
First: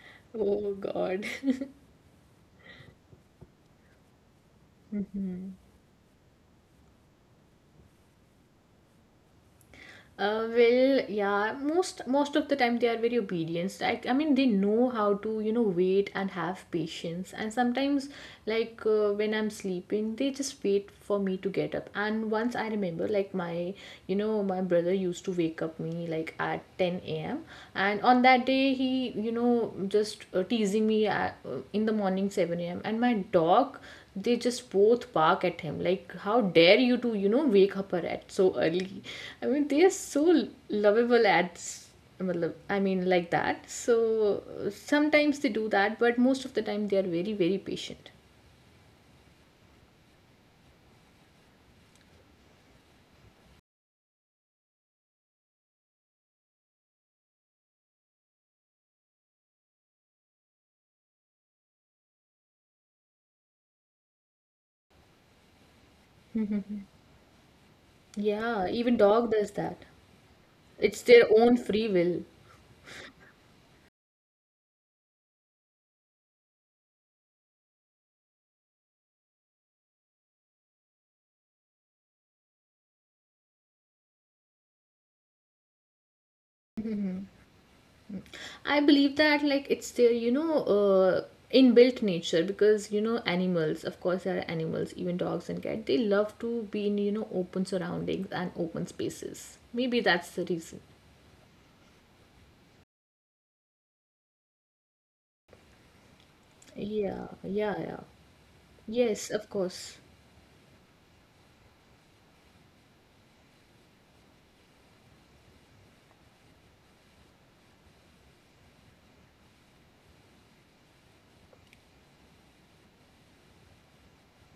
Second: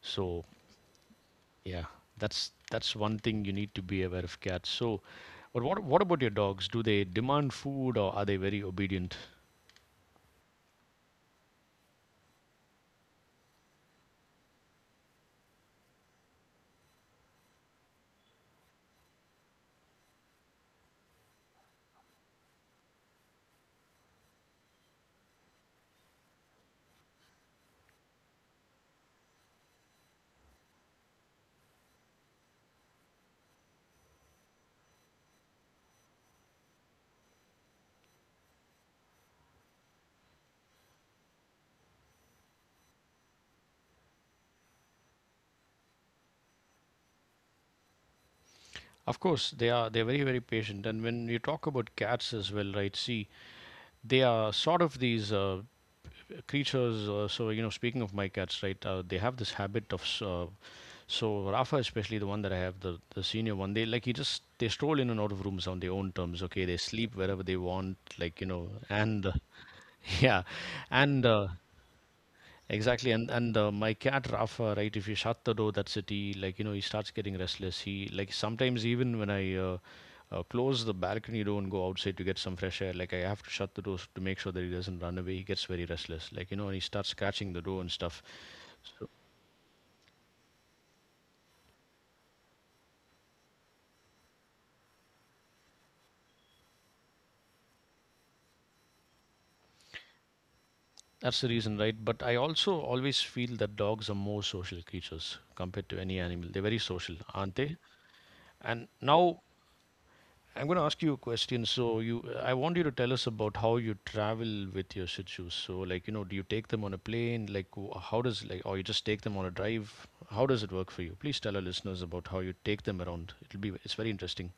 B: So
A: Oh God.
B: yeah, that's one thing you need to be aware of cats. So, but what about your dogs? Do they demand food, or are they very obedient?
A: Well, yeah. Most of the time they are very obedient. Like I mean, they know how to, you know, wait and have patience. And sometimes, like when I'm sleeping, they just wait for me to get up. And once I remember, like my, you know, my brother used to wake up me like at ten a.m. And on that day, he, you know, just teasing me at, in the morning seven a.m. And my dog, they just both bark at him, like how dare you to, you know, wake up her at so early. I mean they are so lovable at I mean like that. So sometimes they do that, but most of the time they are very patient.
B: Of course, they are. They're very, very patient. And when you talk about cats as well, right? See, they are sort of these creatures. So you know, speaking of my cats, right? They have this habit of. So Rafa, especially the one that I have, the senior one, they like he just they stroll in and out of rooms on their own terms. Okay, they sleep wherever they want. Like you
A: Yeah,
B: know.
A: even
B: And
A: dog does that.
B: yeah.
A: It's their
B: and
A: own free will.
B: Exactly, and my cat Rafa, right? If you shut the door, that's it. He starts getting restless. He sometimes even when I close the balcony door and go outside to get some fresh air, like I have to shut the door to make sure that he doesn't run away. He gets very restless, like you know, and he starts scratching the door and stuff.
A: I
B: So
A: believe that like it's their inbuilt nature because, you know, animals, of course, there are animals, even dogs and cats, they love to be in, you know, open surroundings and open spaces. Maybe that's the reason.
B: that's the reason, right? But I also always feel that dogs are more social creatures compared to any animal. They're very social,
A: Yeah,
B: aren't they?
A: yeah, yeah.
B: And
A: Yes,
B: now
A: of course.
B: I'm going to ask you a question. So I want you to tell us about how you travel with your shih tzus. So, like, you know, do you take them on a plane? Like, how does or you just take them on a drive? How does it work for you? Please tell our listeners about how you take them around. It's very interesting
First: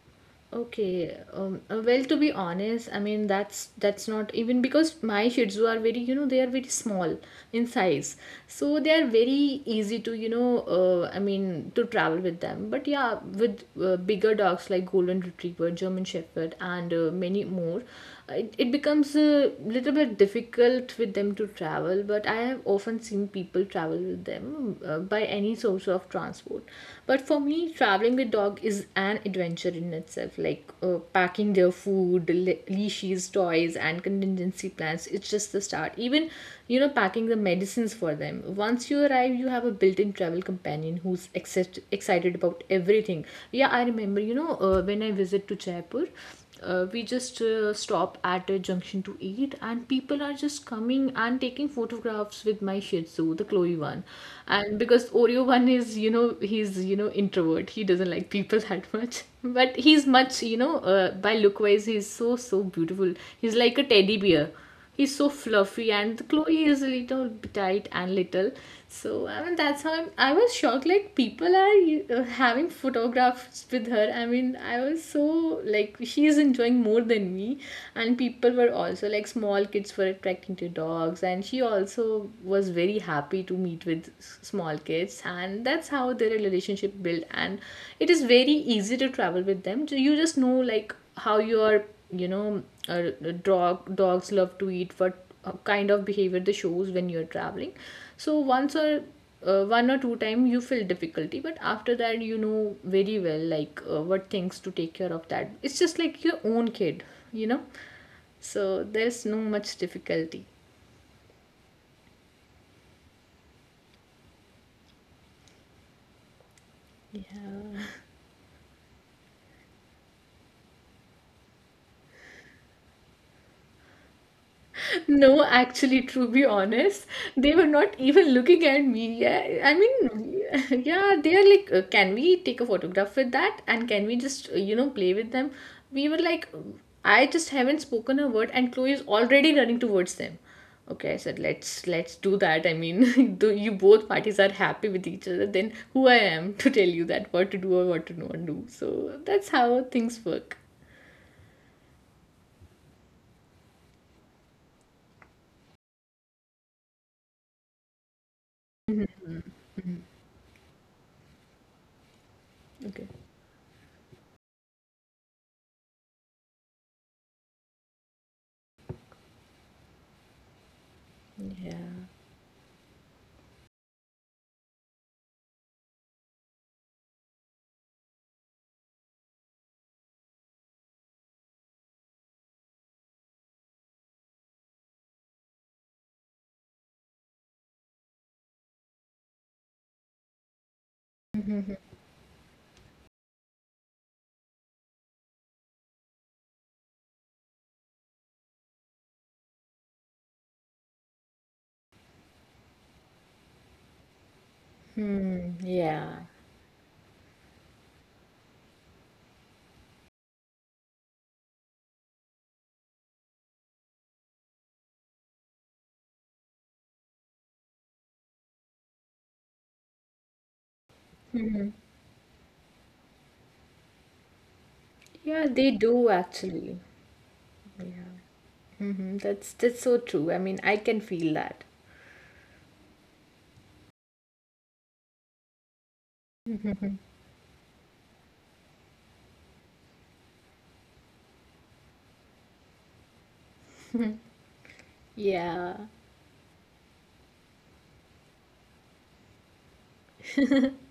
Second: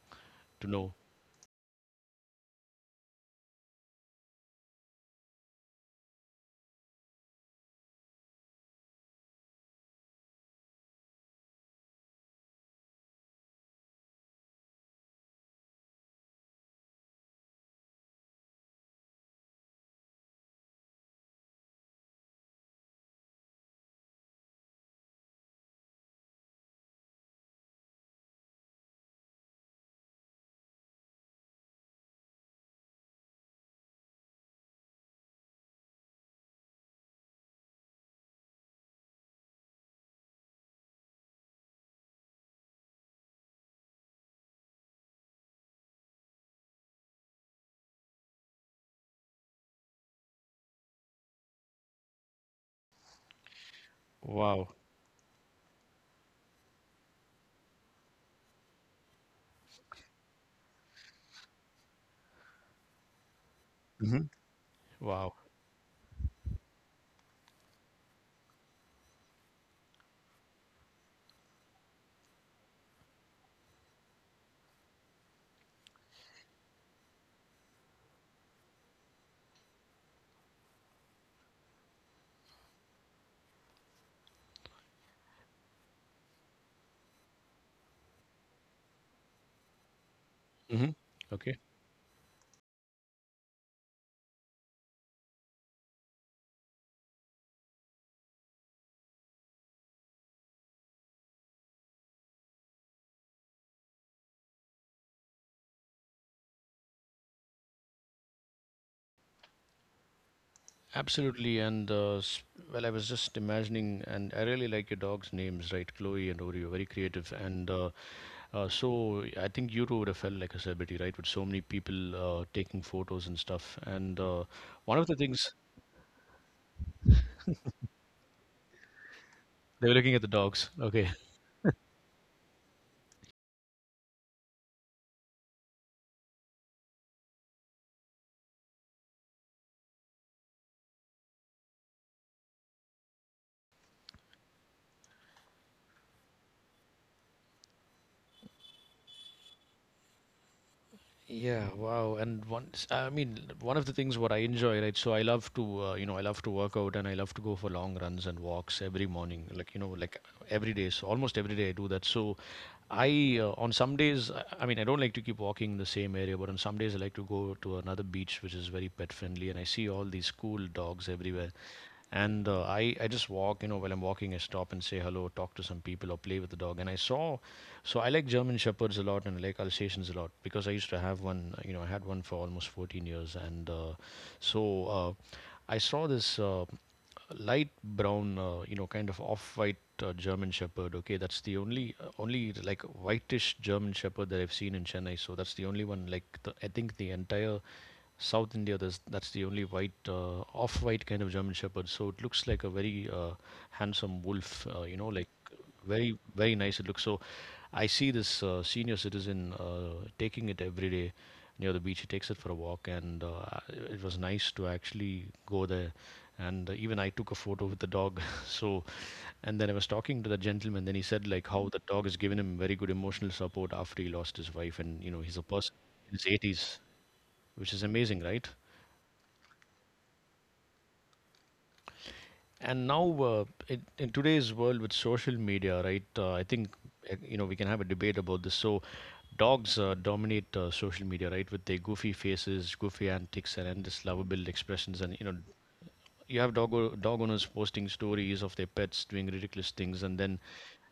B: to know.
A: Okay, well, to be honest, I mean that's not even because my Shih Tzu are very, you know, they are very small in size, so they are very easy to, you know, I mean to travel with them. But yeah, with bigger dogs like Golden Retriever, German Shepherd, and many more, it becomes a little bit difficult with them to travel. But I have often seen people travel with them by any source of transport. But for me, traveling with dog is an adventure in itself. Like packing their food, leashes, toys, and contingency plans. It's just the start. Even, you know, packing the medicines for them. Once you arrive, you have a built-in travel companion who's excited about everything. Yeah, I remember. You know, when I visit to Jaipur, we just stop at a junction to eat, and people are just coming and taking photographs with my shih tzu, the Chloe one,
B: Wow.
A: and because Oreo one is, you know, he's, you know, introvert, he doesn't like people that much. But he's much, you know, by look wise, he's so so beautiful. He's like a teddy
B: Hmm.
A: bear. He's so
B: Wow.
A: fluffy, and Chloe is a little tight and little. So I mean, that's how I was shocked. Like people are having photographs with her. I mean, I was so like, she is enjoying more than me, and people were also like small kids were attracting to dogs, and she also was very happy to meet with small kids, and that's how their relationship built. And it is very easy to travel with them. So you just know
B: Hmm.
A: like how
B: Okay.
A: you are, you know, dogs love to eat, what kind of behavior they shows when you're traveling. So once, or one or two time you feel difficulty, but after that you know very well like what things to take care of. That it's just like your own kid, you know, so there's no much difficulty.
B: Absolutely. And well, I was just imagining, and I really like your dogs' names, right? Chloe and Oreo, very creative. And so I think you too would have felt like a celebrity, right? With so many people taking photos and stuff. And one of the things,
A: No, actually, to be honest, they were not even looking at me. Yeah, I
B: they were looking at the
A: mean,
B: dogs. Okay.
A: yeah, they are like, can we take a photograph with that? And can we just, you know, play with them? We were like, I just haven't spoken a word, and Chloe is already running towards them. Okay, I said, let's do that. I mean, though you both parties are happy with each other, then who I am to tell you that what to do or what to not do? So that's how things work.
B: Yeah, wow. And once, I mean, one of the things what I enjoy, right? So I love to work out and I love to go for long runs and walks every morning. Like, you know, like every day. So almost every day I do that. So
A: Okay.
B: I on some days I mean I don't like to keep walking in the same area, but on some days I like to go to another beach which is very pet friendly, and I see all these cool dogs everywhere. And I just walk, you know, while I'm walking, I stop and say hello, talk to some people, or play with the dog. And so I like German Shepherds a lot and I like Alsatians a lot because I used to have one. You know, I had one for almost 14 years, and so uh, I saw this light brown, you know, kind of off-white German Shepherd. Okay, that's the only whitish German Shepherd that I've seen in Chennai. So that's the only one. Like, the, I think the entire South India, there's, that's the only white, off-white kind of German Shepherd. So it looks like a very handsome wolf. You know, like,
A: Hmm.
B: very,
A: Yeah.
B: very nice it looks. So I see this senior citizen taking it every day near the beach. He takes it for a walk, and it was nice to actually go there. And even I took a photo with the dog. So, and then I was talking to the gentleman, then he said like how the dog has given him very good emotional support after he lost his wife, and you know he's a
A: Yeah, they
B: person
A: do
B: in his 80s,
A: actually.
B: which is amazing, right?
A: Mmhmm that's so true. I mean I can feel that.
B: And now, in today's world with social media, right? I think you know we can have a debate about this. So, dogs dominate social media, right? With their goofy faces, goofy antics, and endless lovable expressions. And you know,
A: Yeah.
B: you have dog owners posting stories of their pets doing ridiculous things, and then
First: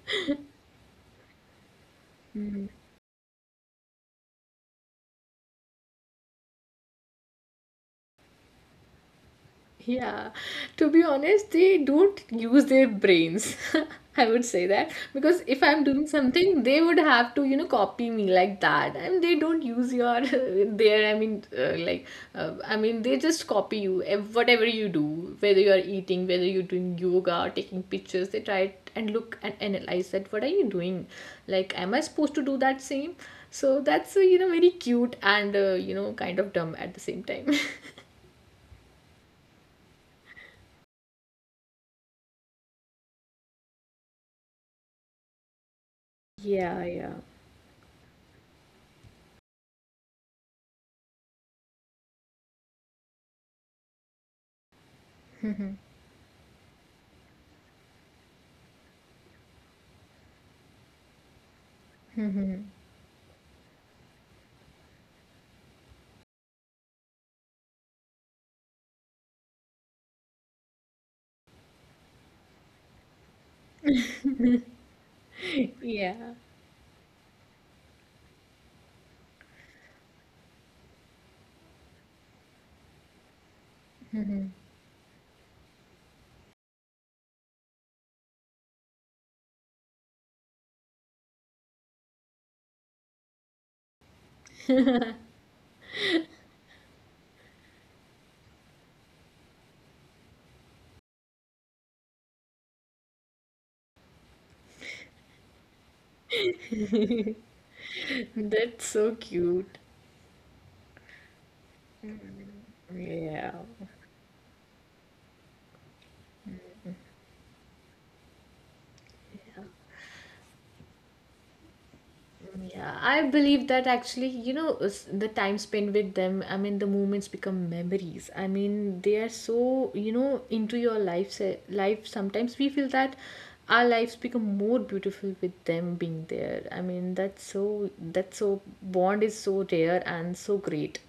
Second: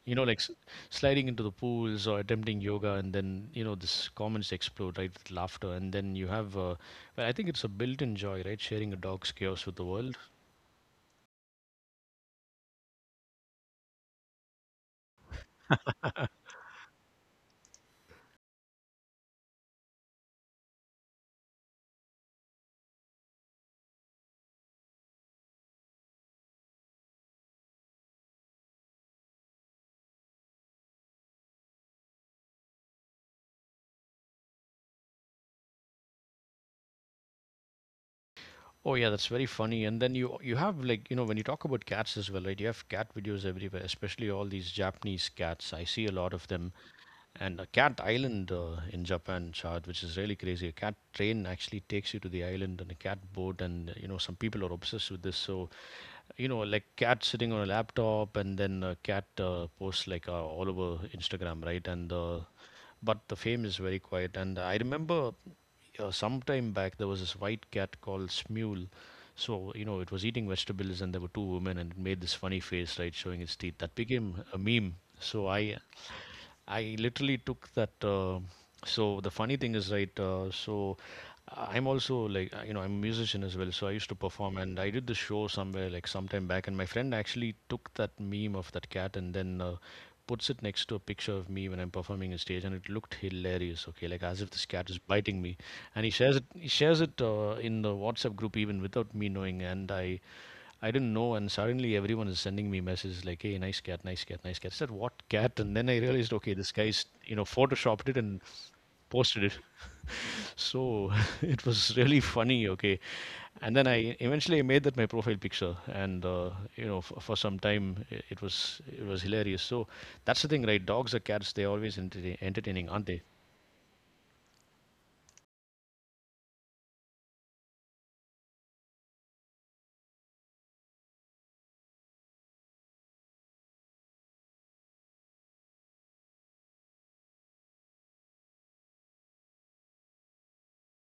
B: you know, like, sliding into the pools or attempting yoga, and then you know, this comments explode, right, with laughter. And then you have, well, I think it's a built-in joy, right? Sharing a dog's chaos with the world.
A: Yeah, to be honest, they don't use their brains. I would say that because if I'm doing something, they would have to, you know, copy me like that. I mean, they don't use your their. I mean, like, I mean, they just copy you whatever you do, whether you are eating, whether you're doing yoga or taking pictures. They try it and look and analyze that. What are you doing? Like, am I supposed to do that same? So that's you know, very cute and you know, kind of dumb at the same time.
B: Oh yeah, that's very funny. And then you have, like, you know, when you talk about cats as well, right? You have cat videos everywhere, especially all these Japanese cats. I see a lot of them.
A: Yeah, yeah.
B: And a cat island in Japan, Shad, which is really crazy. A cat train actually takes you to the island on a cat boat, and you know some people are obsessed with this. So, you know, like cat sitting on a laptop, and then a cat posts like all over Instagram, right? And But the fame is very quiet. And I remember some time back there was this white cat called Smule. So you know it was eating vegetables, and there were two women, and it made this funny face, right, showing its teeth. That became a meme. So I,
A: Yeah,
B: I literally took that. So the funny thing is, right, I'm also like, you know, I'm a musician as well. So I used to perform and I did the show somewhere like sometime back. And my friend actually took that meme of that cat and then puts it next to a picture of me when I'm performing on stage, and it looked hilarious. Okay, like as if this cat is biting me, and he shares it. He shares it in the WhatsApp group even without me knowing, and I. I didn't know, and suddenly everyone is sending me messages like, "Hey, nice cat, nice cat, nice cat." I said, "What cat?" And then I realized, okay, this guy's photoshopped it and
A: that's so
B: posted it.
A: cute.
B: So it was really funny. Okay,
A: Yeah,
B: and then I eventually made that my profile picture, and you know, for some time it was hilarious. So that's the thing, right? Dogs or cats, they're always entertaining,
A: yeah.
B: aren't they?
A: I believe that actually, you know, the time spent with them, I mean, the moments become memories. I mean, they are so, you know, into your life, life. Sometimes we feel that our lives become more beautiful with them being there. I mean, that's so, bond is so rare and so great.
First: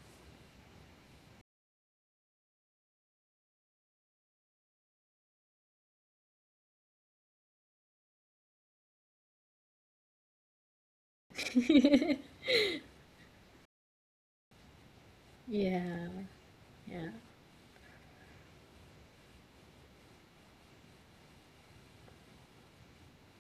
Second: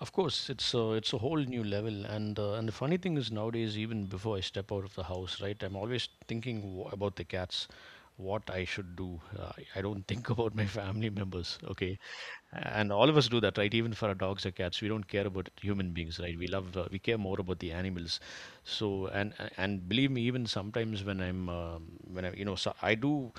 B: Of course, it's a whole new level, and and the funny thing is nowadays, even before I step out of the house, right, I'm always thinking about the cats, what I should do. I don't think about my family members. Okay, and all of us do that, right? Even for our dogs or cats, we don't care about human
A: Yeah,
B: beings, right? We love, we
A: yeah,
B: care more about the animals. So, and believe me, even sometimes when you know, so I do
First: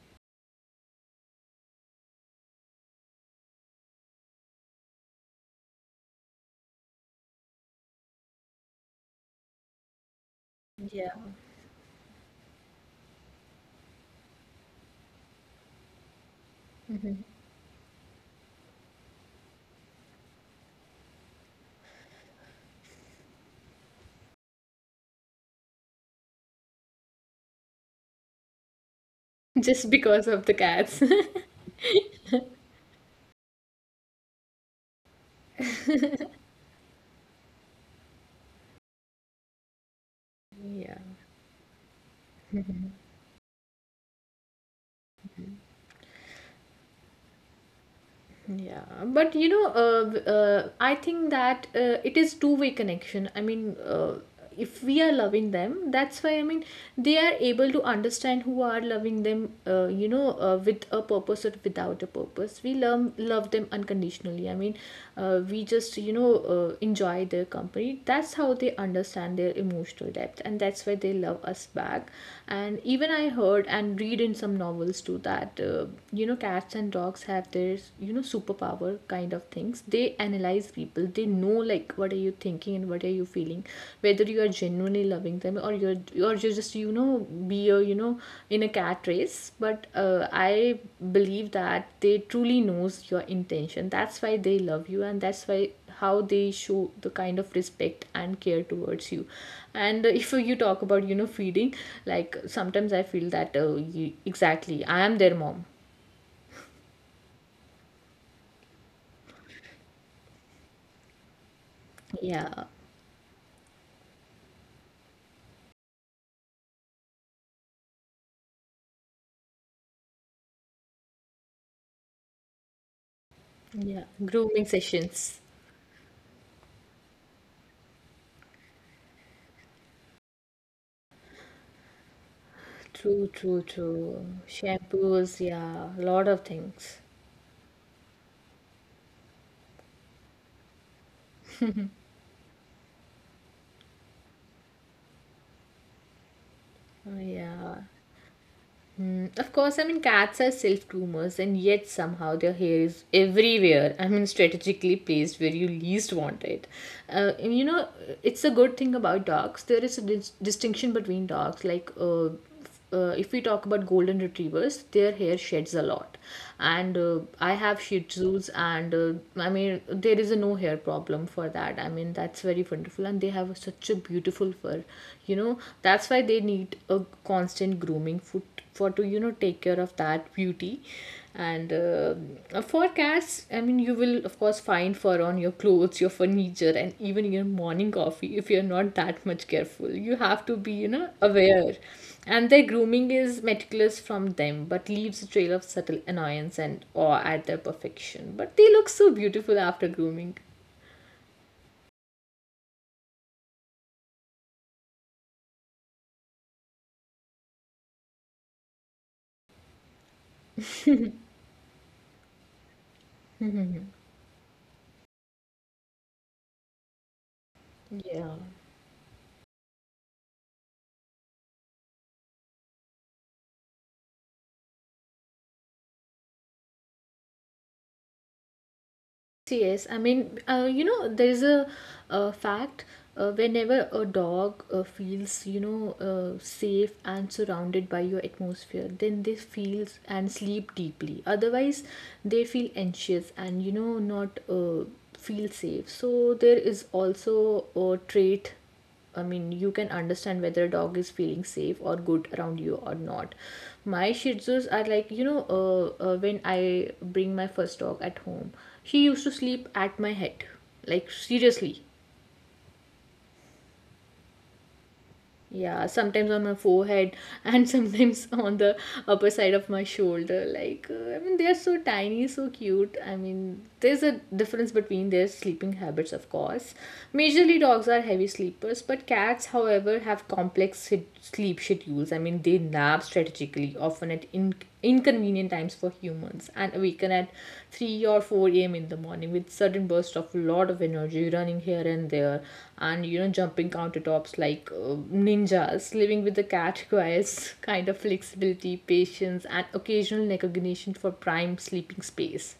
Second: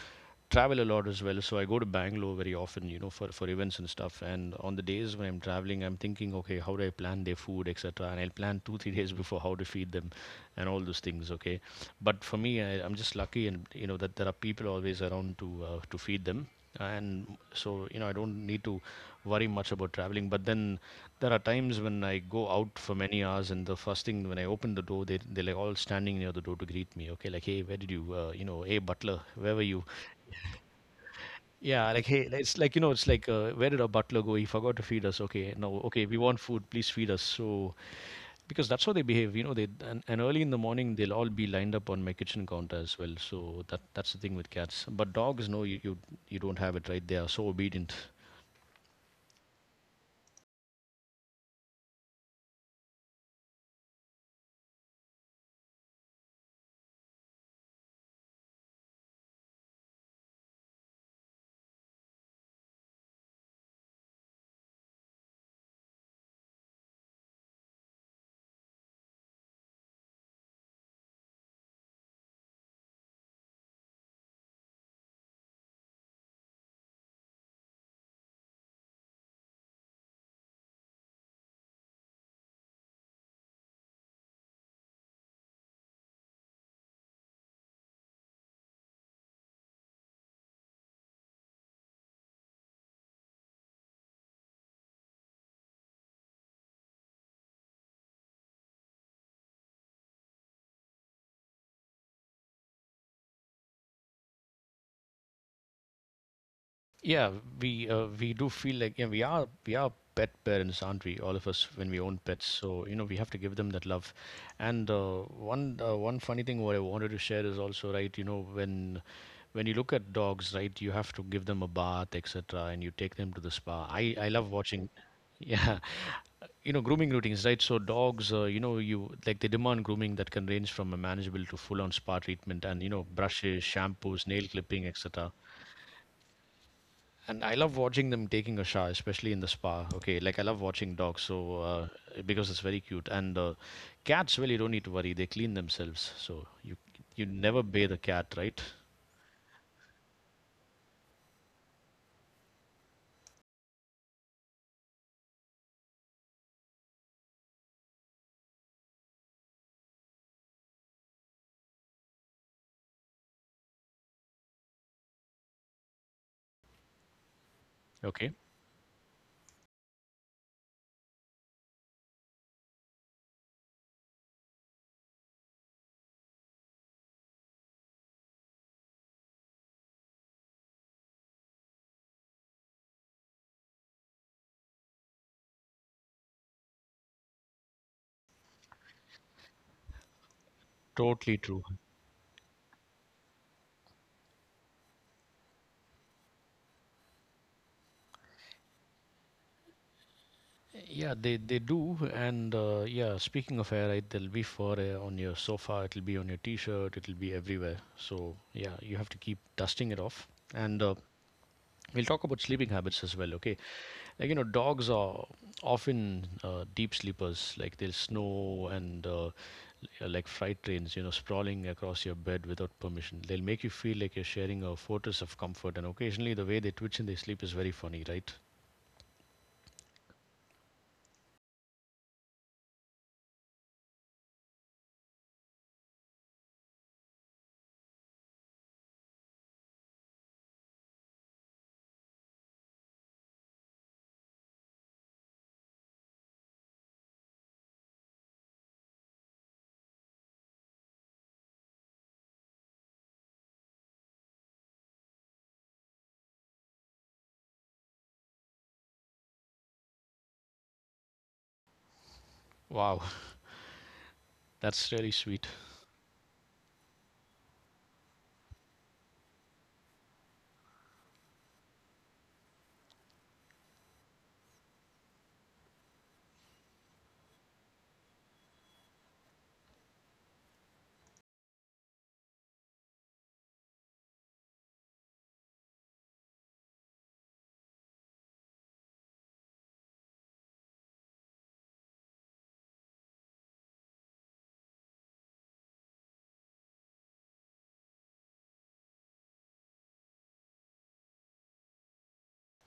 B: travel a lot as well. So I go to Bangalore very often, you know, for events and stuff. And on the days when I'm traveling, I'm thinking, okay, how do I plan their food, etc. And I'll plan two, three days before how to feed them and all those
A: yeah.
B: things, okay. But for me, I'm just lucky and, you know, that there are people always around to feed them,
A: Mhm.
B: and so you know I don't need to worry much about traveling. But then there are times when I go out for many hours, and the first thing when I open the door, they're like all standing near the door to greet me. Okay, like, hey, where did you you know, hey butler, where were you?
A: Just because of the cats.
B: Yeah, like hey, it's like you know, it's like where did our butler go? He forgot to feed us. Okay, no, okay, we want food. Please feed us. So because that's how they behave, you know. And early in the morning
A: Yeah.
B: they'll all be lined up on my kitchen counter as well. So that's the thing with cats. But dogs, no, you don't have it, right? They are so obedient.
A: Yeah, but you know, I think that it is two-way connection. I mean, if we are loving them, that's why, I mean, they are able to understand who are loving them, you know, with a purpose or without a purpose, we love them unconditionally. I mean, we just, you know, enjoy their company. That's how they understand their emotional depth, and that's why they love us back. And even I heard and read in some novels too that you know, cats and dogs have their, you know, superpower kind of things. They analyze people, they know like what are you thinking and what are you feeling, whether you are genuinely loving them, or you're just, you know, be a, you know, in a cat race. But I believe that they truly knows your intention. That's why they love you, and that's why how they show the kind of respect and care towards you. And if you talk about, you know, feeding, like sometimes I feel that you, exactly, I am their mom.
B: Yeah, we do feel like yeah, we are pet parents, aren't we? All of us when we own pets,
A: Yeah.
B: so you know we have to give them that love. And one funny thing what I wanted to share is also right. You know when you look at dogs, right, you have to give them a bath, et cetera, and you take them to the spa.
A: Yeah,
B: I love
A: grooming
B: watching.
A: sessions.
B: Yeah, you know, grooming routines, right? So dogs, you know, you like they demand grooming that can range from a manageable to full-on spa treatment, and you know,
A: True, true,
B: brushes,
A: true.
B: shampoos, nail clipping, et cetera.
A: Shampoos, yeah, a lot of things.
B: And I love watching them taking a shower, especially in the spa. Okay, like I love watching dogs. So uh, because it's very cute. And cats, well, you don't need to worry; they clean themselves. So you never
A: Yeah.
B: bathe a cat, right?
A: Hmm. Of course, I mean, cats are self groomers, and yet somehow their hair is everywhere. I mean, strategically placed where you least want it. And you know, it's a good thing about dogs. There is a distinction between dogs. Like, if we talk about golden retrievers, their hair sheds a lot. And I have Shih
B: Okay,
A: Tzus, and I mean, there is a no hair problem for that. I mean, that's very wonderful, and they have such a beautiful fur. You know, that's why they need a constant grooming foot for to, you know, take care of that beauty. And for cats, I mean, you will of course find fur on your clothes, your furniture, and even your morning coffee, if you're not that much careful. You have to be, you know,
B: totally true.
A: aware. And their grooming is meticulous from them, but leaves a trail of subtle annoyance and awe at their perfection. But they look so beautiful after grooming.
B: Yeah, they do, and yeah. Speaking of hair, right, they'll be for on your sofa. It'll be on your t-shirt. It'll be everywhere. So yeah, you have to keep dusting it off. And we'll talk about sleeping habits as well. Okay, like you know, dogs are often deep sleepers. Like they'll
A: Yeah.
B: snow, and yeah, like freight trains. You know, sprawling across your bed without permission. They'll make you feel like you're sharing a fortress of comfort. And occasionally, the way they twitch in their sleep is very funny, right?
A: Yes, I mean, you know, there is a, uh, fact, whenever a dog feels, you know, safe and surrounded by your atmosphere, then they feel and sleep deeply. Otherwise, they feel anxious and, you know, not feel safe. So, there is also a trait. I mean, you can understand whether a dog is feeling safe or good around you or not. My Shih Tzus are like, you know, when I bring my first dog at home, she used to sleep at my head. Like, seriously.
B: Wow, that's really sweet.
A: Yeah, sometimes on my forehead and sometimes on the upper side of my shoulder. Like, I mean, they are so tiny, so cute. I mean, there's a difference between their sleeping habits, of course. Majorly, dogs are heavy sleepers, but cats, however, have complex sleep schedules. I mean, they nap strategically, often at inconvenient times for humans, and awaken at 3 or 4 a.m. in the morning with sudden bursts of lot of energy, running here and there and you know, jumping countertops like ninjas. Living with the cat requires kind of flexibility, patience, and occasional recognition for prime sleeping space.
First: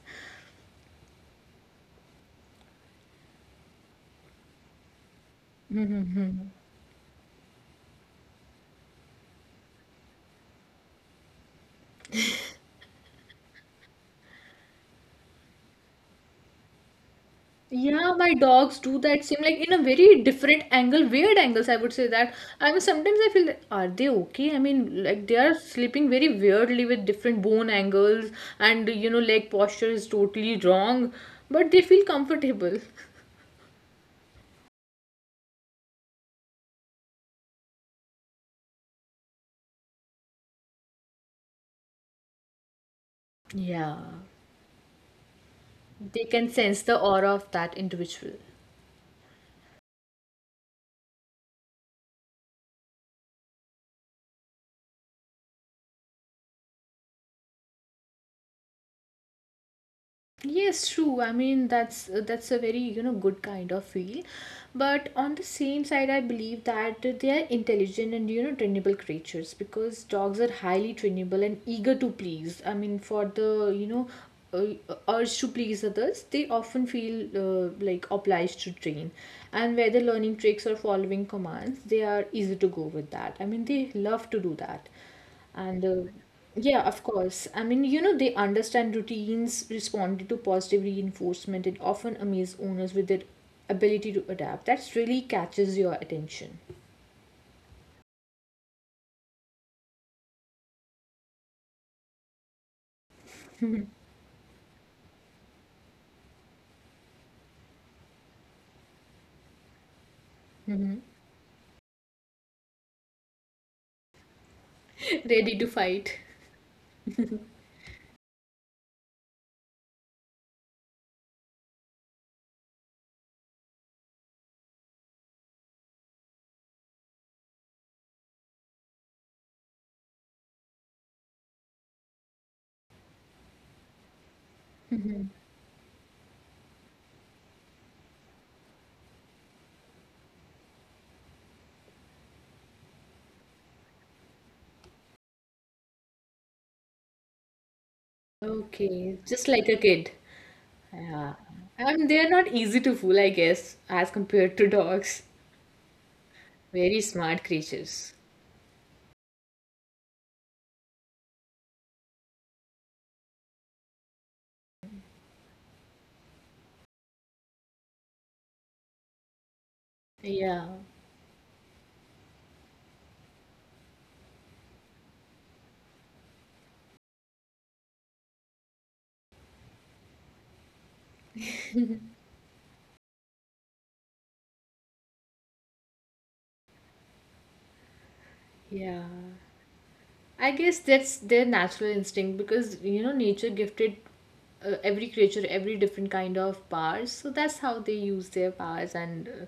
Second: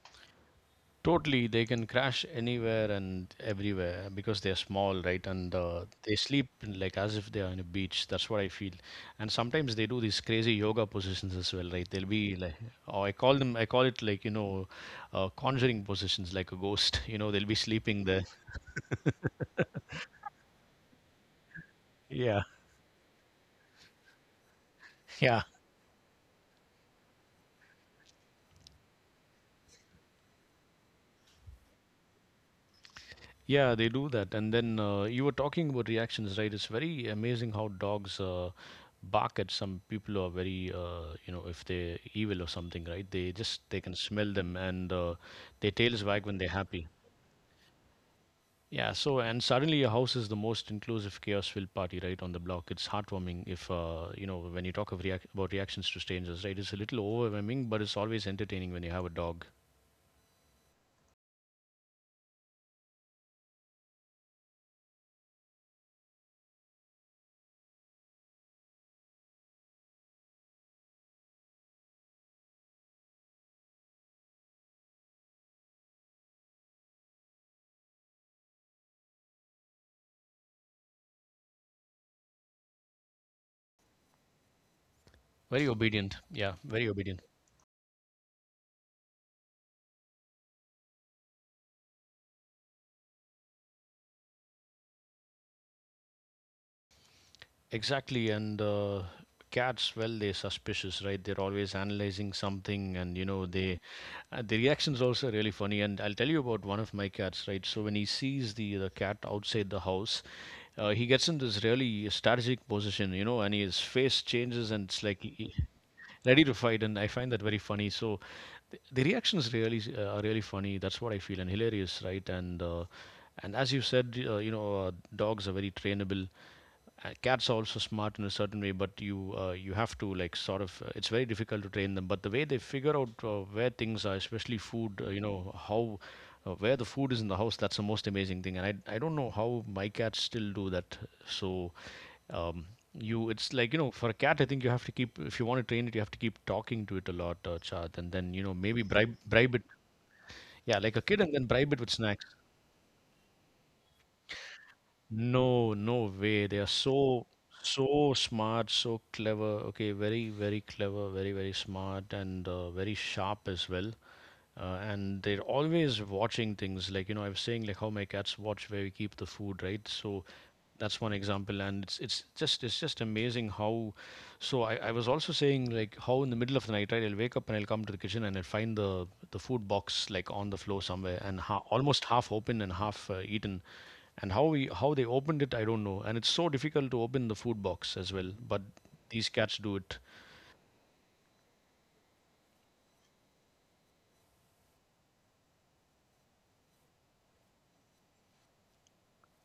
B: Totally, they can crash anywhere and everywhere because they're small, right? And they sleep in, like as if they are in a beach. That's what I feel. And sometimes they do these crazy yoga positions as well, right? They'll be like, oh, I call it like you know, conjuring positions, like a ghost. You know, they'll be sleeping
A: Yeah,
B: there.
A: my dogs do that same, like in a very different angle, weird angles. I would say that.
B: Yeah,
A: I mean, sometimes I feel that are they okay? I mean, like they
B: yeah.
A: are sleeping very weirdly with different bone angles, and you know, leg posture is totally wrong, but they feel comfortable.
B: Yeah, they do that. And then you were talking about reactions, right? It's very amazing how dogs bark at some people who are very, you know, if they're evil or something, right? They can
A: Yeah,
B: smell them, and their tails
A: they
B: wag when they're
A: can sense
B: happy.
A: the aura of that individual.
B: Yeah. So and suddenly your house is the most inclusive, chaos-filled party, right, on the block. It's heartwarming if you know, when you talk of about reactions to strangers, right? It's a little overwhelming, but it's always entertaining when you have a dog.
A: Yes, true. I mean, that's a very, you know, good kind of feel. But on the same side, I believe that they are intelligent and, you know, trainable creatures, because dogs are highly trainable and eager to please. I mean, for the, you know, urge to please others, they often feel like obliged to train. And whether learning tricks or following commands, they are easy to go with that. I mean, they love to do that.
B: Very
A: And
B: obedient. Yeah,
A: yeah,
B: very
A: of
B: obedient.
A: course. I mean, you know, they understand routines, responded to positive reinforcement, and often amaze owners with their ability to adapt. That's really catches your attention.
B: Exactly, and cats, well, they're suspicious, right? They're always analyzing something, and you know, they the reaction's also really funny. And I'll tell you about one of my cats, right? So when he sees the cat outside the house, he gets in this really strategic position, you know, and his face changes, and it's like
A: Ready to fight.
B: ready to fight, and I find that very funny. So the reactions really are really funny. That's what I feel, and hilarious, right? And as you said, you know, dogs are very trainable. Cats are also smart in a certain way, but you have to like sort of. It's very difficult to train them. But the way they figure out where things are, especially food, you know how. Where the food is in the house, that's the most amazing thing, and I don't know how my cats still do that. So, um, you, it's like you know, for a cat I think you have to keep, if you want to train it, you have to keep talking to it a lot, Chad, and then you know maybe
A: Okay, just
B: bribe it,
A: like a kid.
B: yeah, like a kid,
A: Yeah.
B: and then bribe it with
A: I mean,
B: snacks.
A: they're not easy to fool, I guess, as compared to dogs.
B: No, no way. They are
A: Very
B: so,
A: smart creatures.
B: so smart, so clever. Okay, very, very clever, very, very smart, and very sharp as well. And they're always watching things. Like, you know, I was saying, like, how my cats watch where we keep the food, right? So
A: Yeah,
B: that's one example. And it's just amazing how. I was also saying, like, how in the middle of the night, right? I'll wake up and I'll come to the kitchen and I'll find the food box like on the floor somewhere and ha almost half open and half eaten, and how we how they opened it I don't know, and it's so difficult to open the food box as well, but
A: yeah.
B: these cats do it.
A: I guess that's their natural instinct, because you know, nature gifted every creature every different kind of powers, so that's how they use their powers and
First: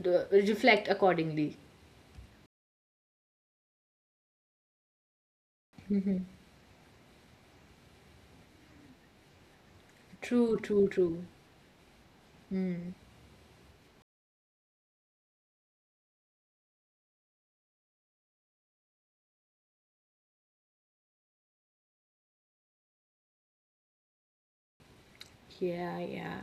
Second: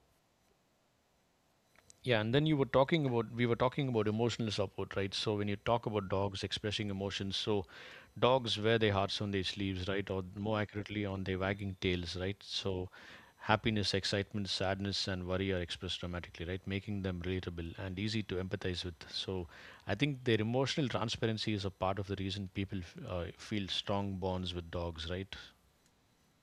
A: d- reflect accordingly.
B: Yeah, and then you were talking about, we were talking about emotional support, right? So when you talk about dogs expressing emotions, so dogs wear their hearts on their sleeves, right, or
A: True,
B: more
A: true,
B: accurately on
A: true.
B: their wagging tails, right? So happiness, excitement, sadness and worry are expressed dramatically, right, making them relatable and easy to empathize with. So I think their emotional transparency is a part of the reason people feel strong bonds with dogs, right?
A: Yeah, yeah.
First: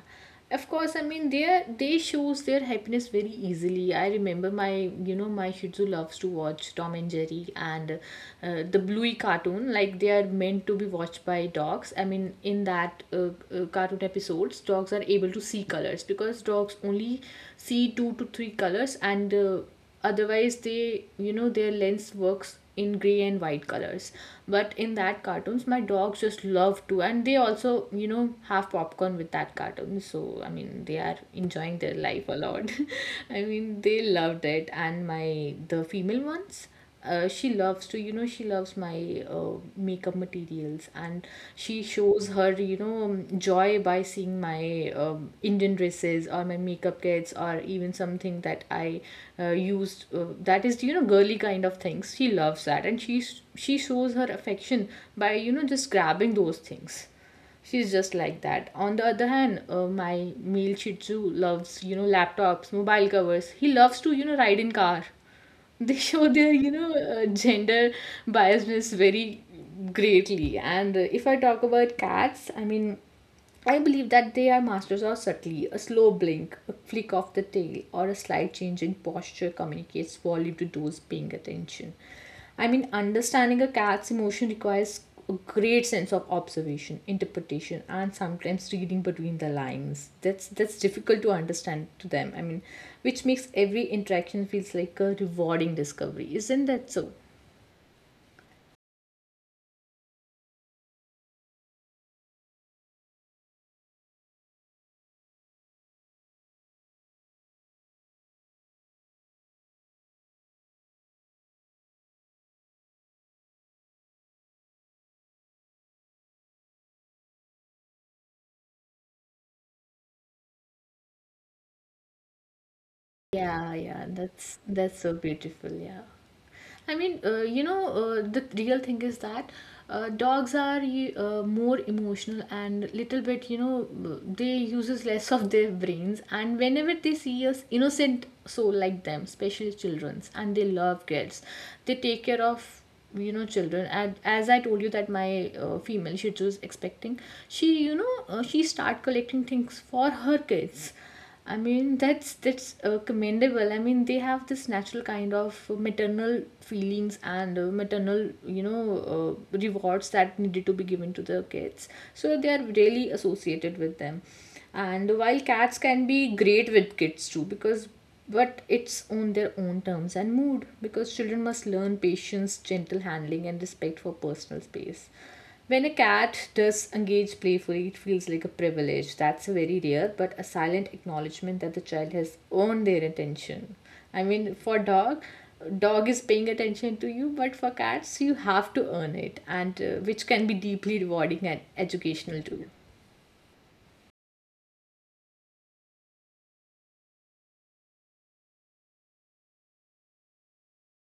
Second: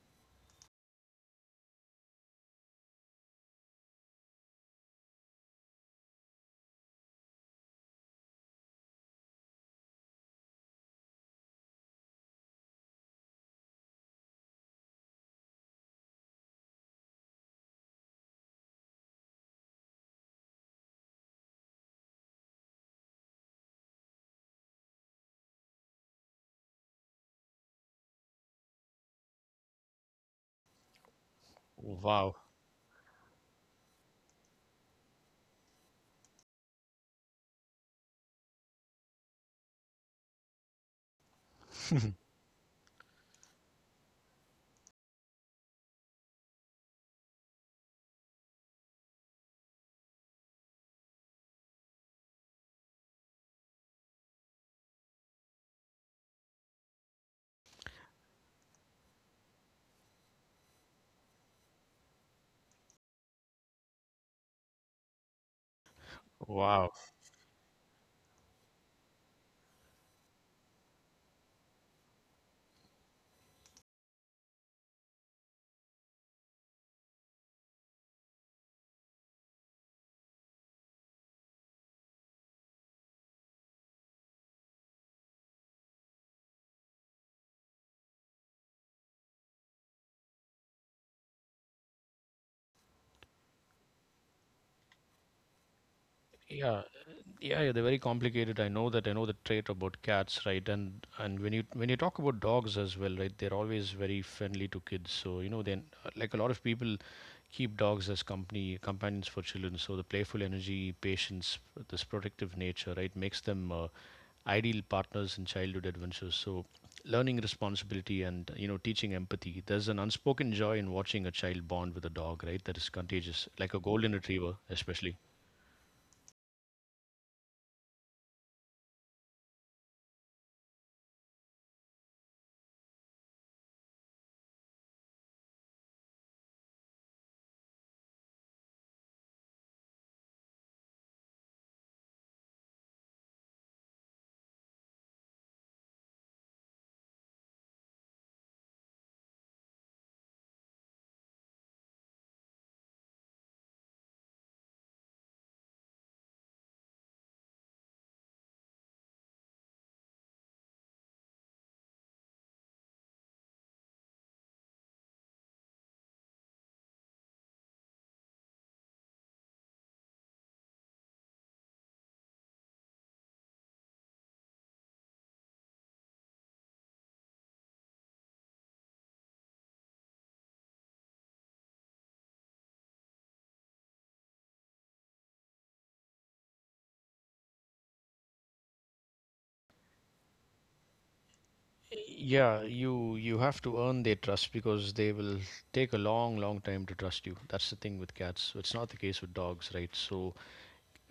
A: Of course, I mean they shows their happiness very easily. I remember my, you know, my Shih Tzu loves to watch Tom and Jerry and the Bluey cartoon. Like they are meant to be watched by dogs. I mean in that cartoon episodes, dogs are able to see colors, because dogs only see two to three colors and. Otherwise they, you know, their lens works in gray and white colors. But in that cartoons my dogs just love to, and they also, you know, have popcorn with that cartoon. So I mean they are enjoying their life a
B: Wow.
A: lot. I mean they loved it. And my the female ones, she loves to, you know, she loves my makeup materials. And she shows her, you know, joy by seeing my Indian dresses or my makeup kits or even something that I used, that is, you know, girly kind of things. She loves that, and she shows her affection by, you know, just grabbing those things. She's just like that. On the other hand, my male Shih Tzu loves, you know, laptops, mobile covers. He loves to, you know, ride in car. They show their, you
B: Wow.
A: know, gender biasness very greatly. And if I talk about cats, I mean, I believe that they are masters of subtlety. A slow blink, a flick of the tail, or a slight change in posture communicates volume to those paying attention. I mean, understanding a cat's emotion requires a great sense of observation, interpretation, and sometimes reading between the lines. That's difficult to understand to them. I mean, which makes every interaction feels like a rewarding discovery. Isn't
B: Yeah,
A: that so?
B: yeah, yeah, they're very complicated. I know that. I know the trait about cats, right? And when you, when you talk about dogs as well, right? They're always very friendly to kids. So, you know, then like a lot of people keep dogs as company companions for children. So the playful energy, patience, this protective nature, right, makes them ideal partners in childhood adventures. So learning responsibility and you know teaching empathy. There's an unspoken joy in watching a child bond with a dog, right? That is contagious,
A: Yeah,
B: like a
A: yeah,
B: golden retriever,
A: that's so
B: especially.
A: beautiful. Yeah. I mean, you know, the real thing is that dogs are more emotional and little bit, you know, they uses less of their brains. And whenever they see us innocent soul like them, especially childrens, and they love kids, they take care of, you know, children. And as I told you that my female, she was expecting. She, you know, she start collecting things for her kids. I mean that's commendable. I mean they have this natural kind of maternal feelings and maternal, you know, rewards that needed to be given to the kids. So they are really associated with them. And while cats can be great with kids too, because but it's on their own terms and mood, because children must learn patience, gentle handling, and respect for personal space. When a cat does engage playfully, it feels like a privilege. That's very rare, but a silent acknowledgement that the child has earned their attention. I mean, for dog, dog is paying attention to you, but for cats, you have to earn it, and which can be deeply rewarding and educational
B: Yeah,
A: too.
B: you have to earn their trust because they will take a long, long time to trust you. That's the thing with cats. So it's not the case with dogs, right? So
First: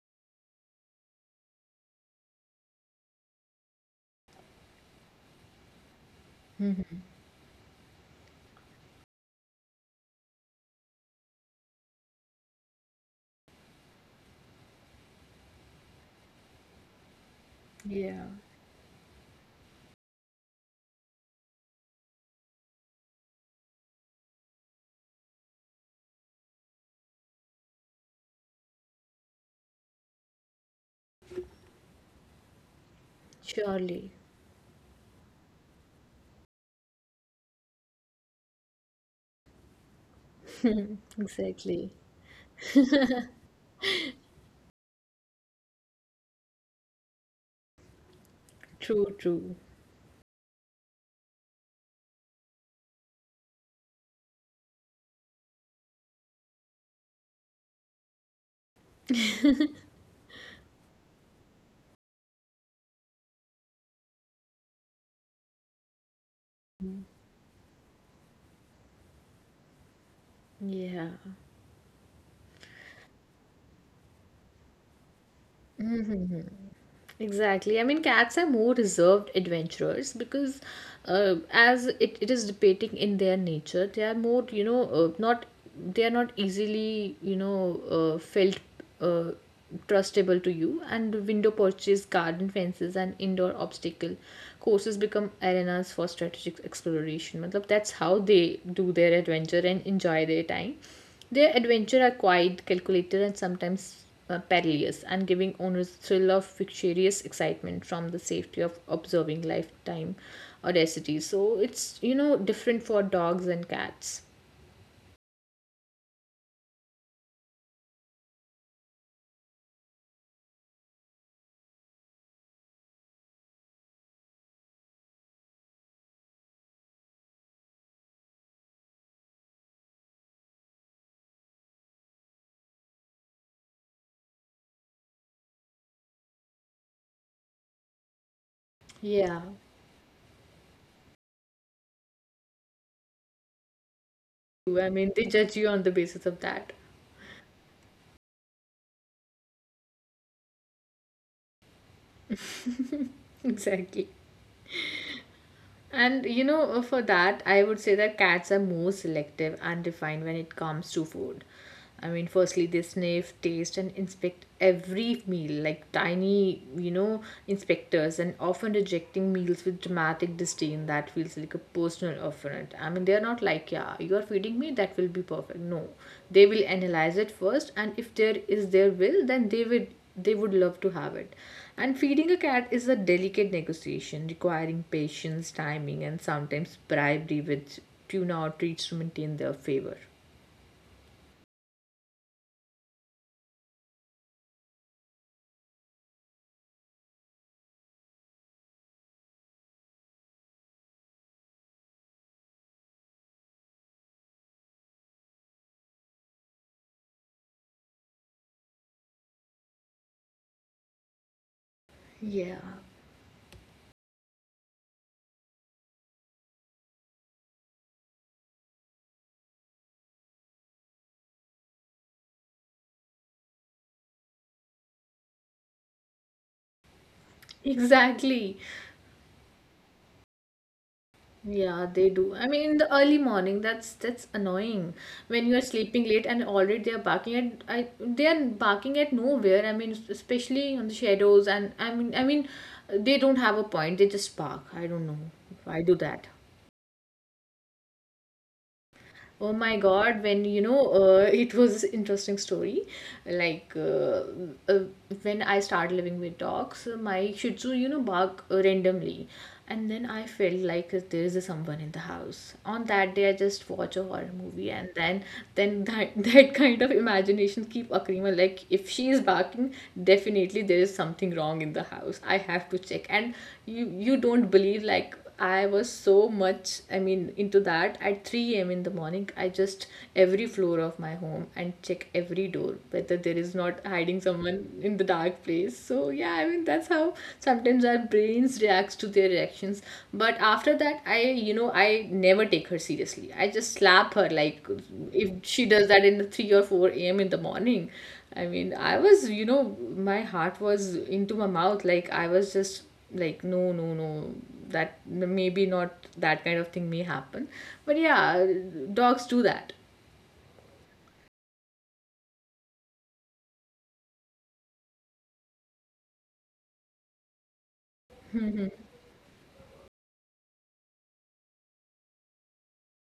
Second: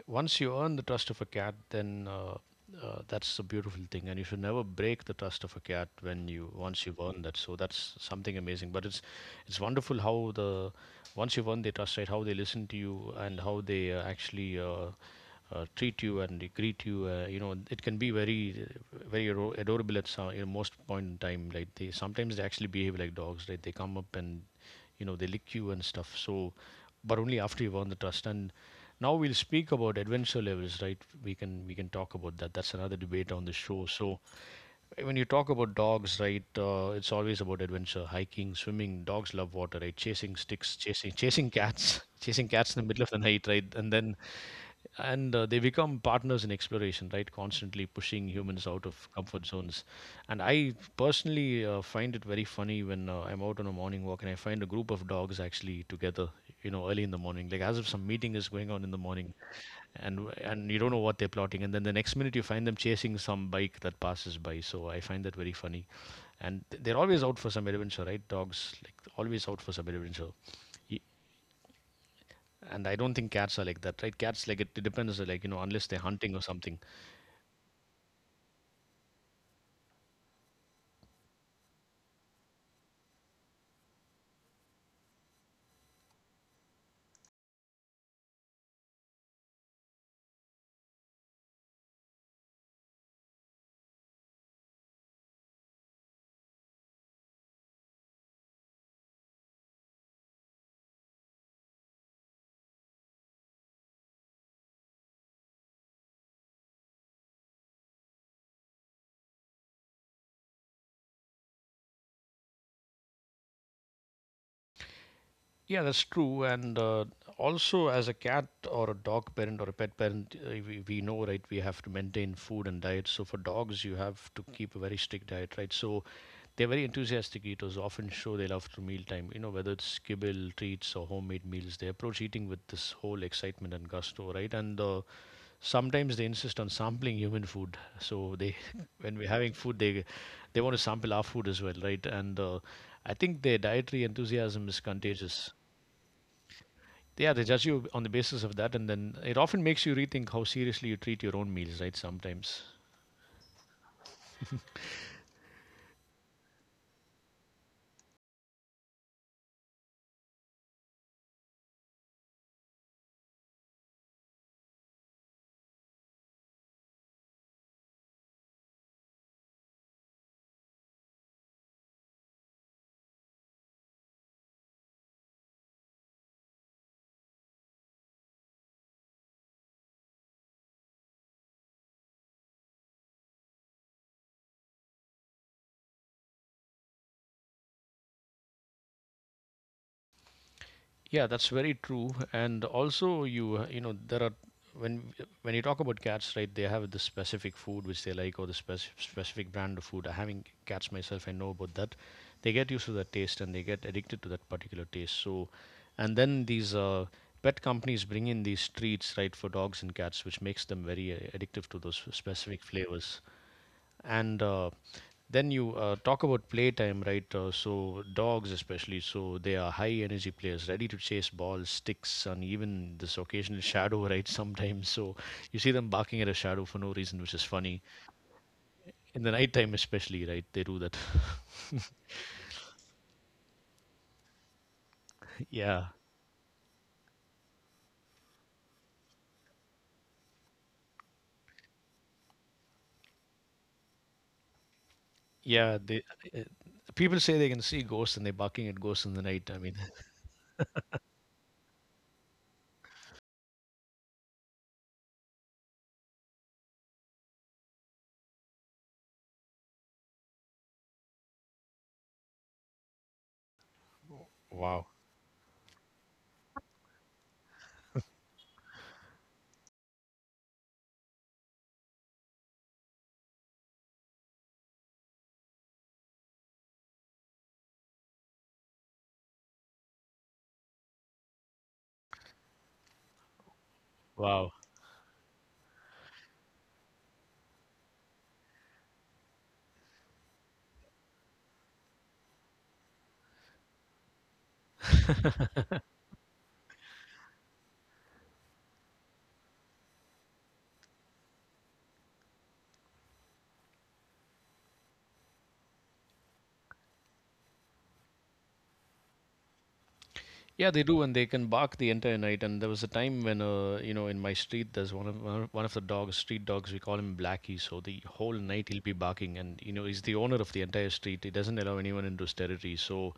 B: once you earn the trust of a cat, then that's a beautiful thing, and you should never break the trust of a cat when you, once you've earned that. So that's something amazing. But it's wonderful how the once you've earned their trust, right? How they listen to you and how they actually. Treat you and they greet you. It can be
A: Yeah.
B: very adorable at some in most point in time. Like they sometimes they actually behave like dogs. Right, they come up and you know they lick you and stuff. So, but only after you've earned the trust. And now we'll speak about adventure levels. Right, we can talk about that. That's another debate on the show.
A: Surely.
B: So, when you talk about dogs, right, it's always about adventure, hiking, swimming. Dogs love water, right? Chasing sticks, chasing
A: Exactly.
B: cats, chasing cats in the middle of the night, right? And they become partners in exploration, right? Constantly pushing humans out of
A: True,
B: comfort
A: true.
B: zones. And I personally find it very funny when I'm out on a morning walk and I find a group of dogs actually together, you know, early in the morning, like as if some meeting is going on in the morning and you don't know what they're plotting, and then the next minute you find them chasing some bike that passes by. So I find that very funny. And they're always out for some adventure, right? Dogs like always out for some adventure. Y-
A: Yeah.
B: and I don't think cats are like that, right? Cats like it depends, like you know, unless they're hunting or something.
A: Exactly. I mean, cats are more reserved adventurers, because, as it, it is depicting in their nature, they are more, you know, not they are not easily, you know, felt uh, trustable to you. And window porches, garden fences, and indoor obstacle courses become arenas for strategic exploration. Matlab, that's how they do their adventure and enjoy their time. Their adventures are quiet, calculated, and sometimes perilous, and giving owners a thrill of vicarious excitement from the safety of observing lifetime audacity. So it's, you know, different for dogs and cats.
B: Yeah, that's true. And also, as a cat or a dog parent or a pet parent, we know, right? We have to maintain food and diet. So for dogs, you have to keep a very strict diet, right? So they're very enthusiastic eaters, often show their love through mealtime, you know, whether it's kibble, treats, or homemade meals. They approach eating with this whole excitement and gusto, right? And sometimes they insist on sampling human food. So they, when we're
A: Yeah.
B: having food, they want to sample our food as well, right? And I think their dietary enthusiasm is
A: I mean, they
B: contagious.
A: judge you on the basis of that.
B: Yeah, they judge you on the basis of that, and then it often makes you rethink how seriously you treat your own meals, right? Sometimes.
A: Exactly. For that, I would say that cats are more selective and refined when it comes to food. I mean, firstly, they sniff, taste, and inspect every meal like tiny, inspectors, and often rejecting meals with dramatic disdain that feels like a personal offense. I mean, they're not like, yeah, you're feeding me, that will be perfect. No, they will analyze it first, and if there is their will, then they would love to have it. And feeding a cat is a delicate negotiation requiring patience, timing, and sometimes bribery with tuna or treats to maintain their favor.
B: Yeah, that's very true. And also, you you know, there are when when you talk about cats, right? They have this specific food which they like, or the specific brand of food. Having cats myself, I know about that. They get used to that taste and they get addicted to that particular taste. So, and then these pet companies bring in these treats, right, for dogs and cats, which makes them very addictive to those
A: Yeah.
B: specific flavors. And then you talk about playtime, right? So dogs, especially, so they are high energy players, ready to chase balls, sticks, and even this occasional shadow, right? Sometimes, so you see them barking at a shadow for no reason, which is funny.
A: Exactly.
B: In the nighttime, especially, right? They do that.
A: Yeah, they do. I mean, in the early morning, that's annoying when you are
B: Yeah,
A: sleeping late and already they are barking at nowhere. I mean, especially on the shadows, and I mean, they don't have a point. They just bark. I don't know if
B: yeah.
A: I do
B: They
A: that.
B: people say they can see ghosts and they're barking at ghosts in the night.
A: Oh
B: I mean,
A: my God, it was interesting story. Like uh, uh, when I started living with dogs, my Shih Tzu, bark randomly, and then I felt like there is someone in the house. On that day, I just watch a horror movie,
B: wow,
A: and then that that kind of imagination keep occurring. Well, like if she is barking, definitely there is something wrong in the house. I have to check, and you don't believe like I was so much, I mean, into that at 3 a.m. in the morning. I just every floor of my home and check every door whether there is not hiding
B: wow.
A: someone in the dark place. So, yeah, I mean, that's how sometimes our brains reacts to their reactions. But after that, I never take her seriously. I just slap her like if she does that in the 3 or 4 a.m. in the morning. I mean, I was, you know, my heart was into my mouth. Like, I was just like no, that maybe not that kind of thing may happen, but yeah, dogs do that.
B: Yeah, they do, and they can bark the entire night. And there was a time when, you know, in my street, there's one of the dogs, street dogs. We call him Blackie. So the whole night he'll be barking, and you know, he's the owner of the entire street. He doesn't allow anyone into his territory. So,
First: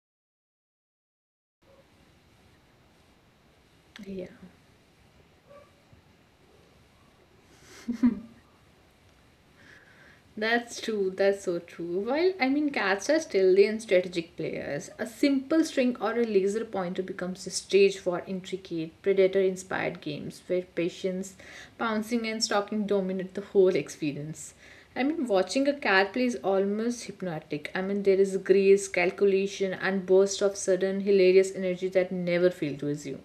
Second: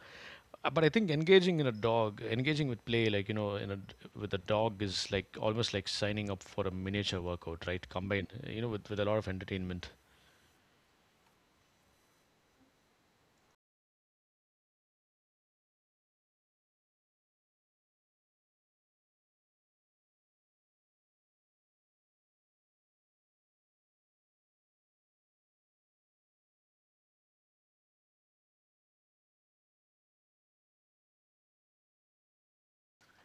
B: but I think engaging in a dog, engaging with play, like you know, in a d
A: Yeah.
B: with a dog is like almost like signing up for a miniature workout, right? Combined, you know, with a lot of entertainment.
A: That's true, that's so true. While I mean, cats are stealthy and strategic players. A simple string or a laser pointer becomes a stage for intricate, predator inspired games where patience, pouncing, and stalking dominate the whole experience. I mean, watching a cat play is almost hypnotic. I mean, there is grace, calculation, and burst of sudden, hilarious energy that never fail to assume.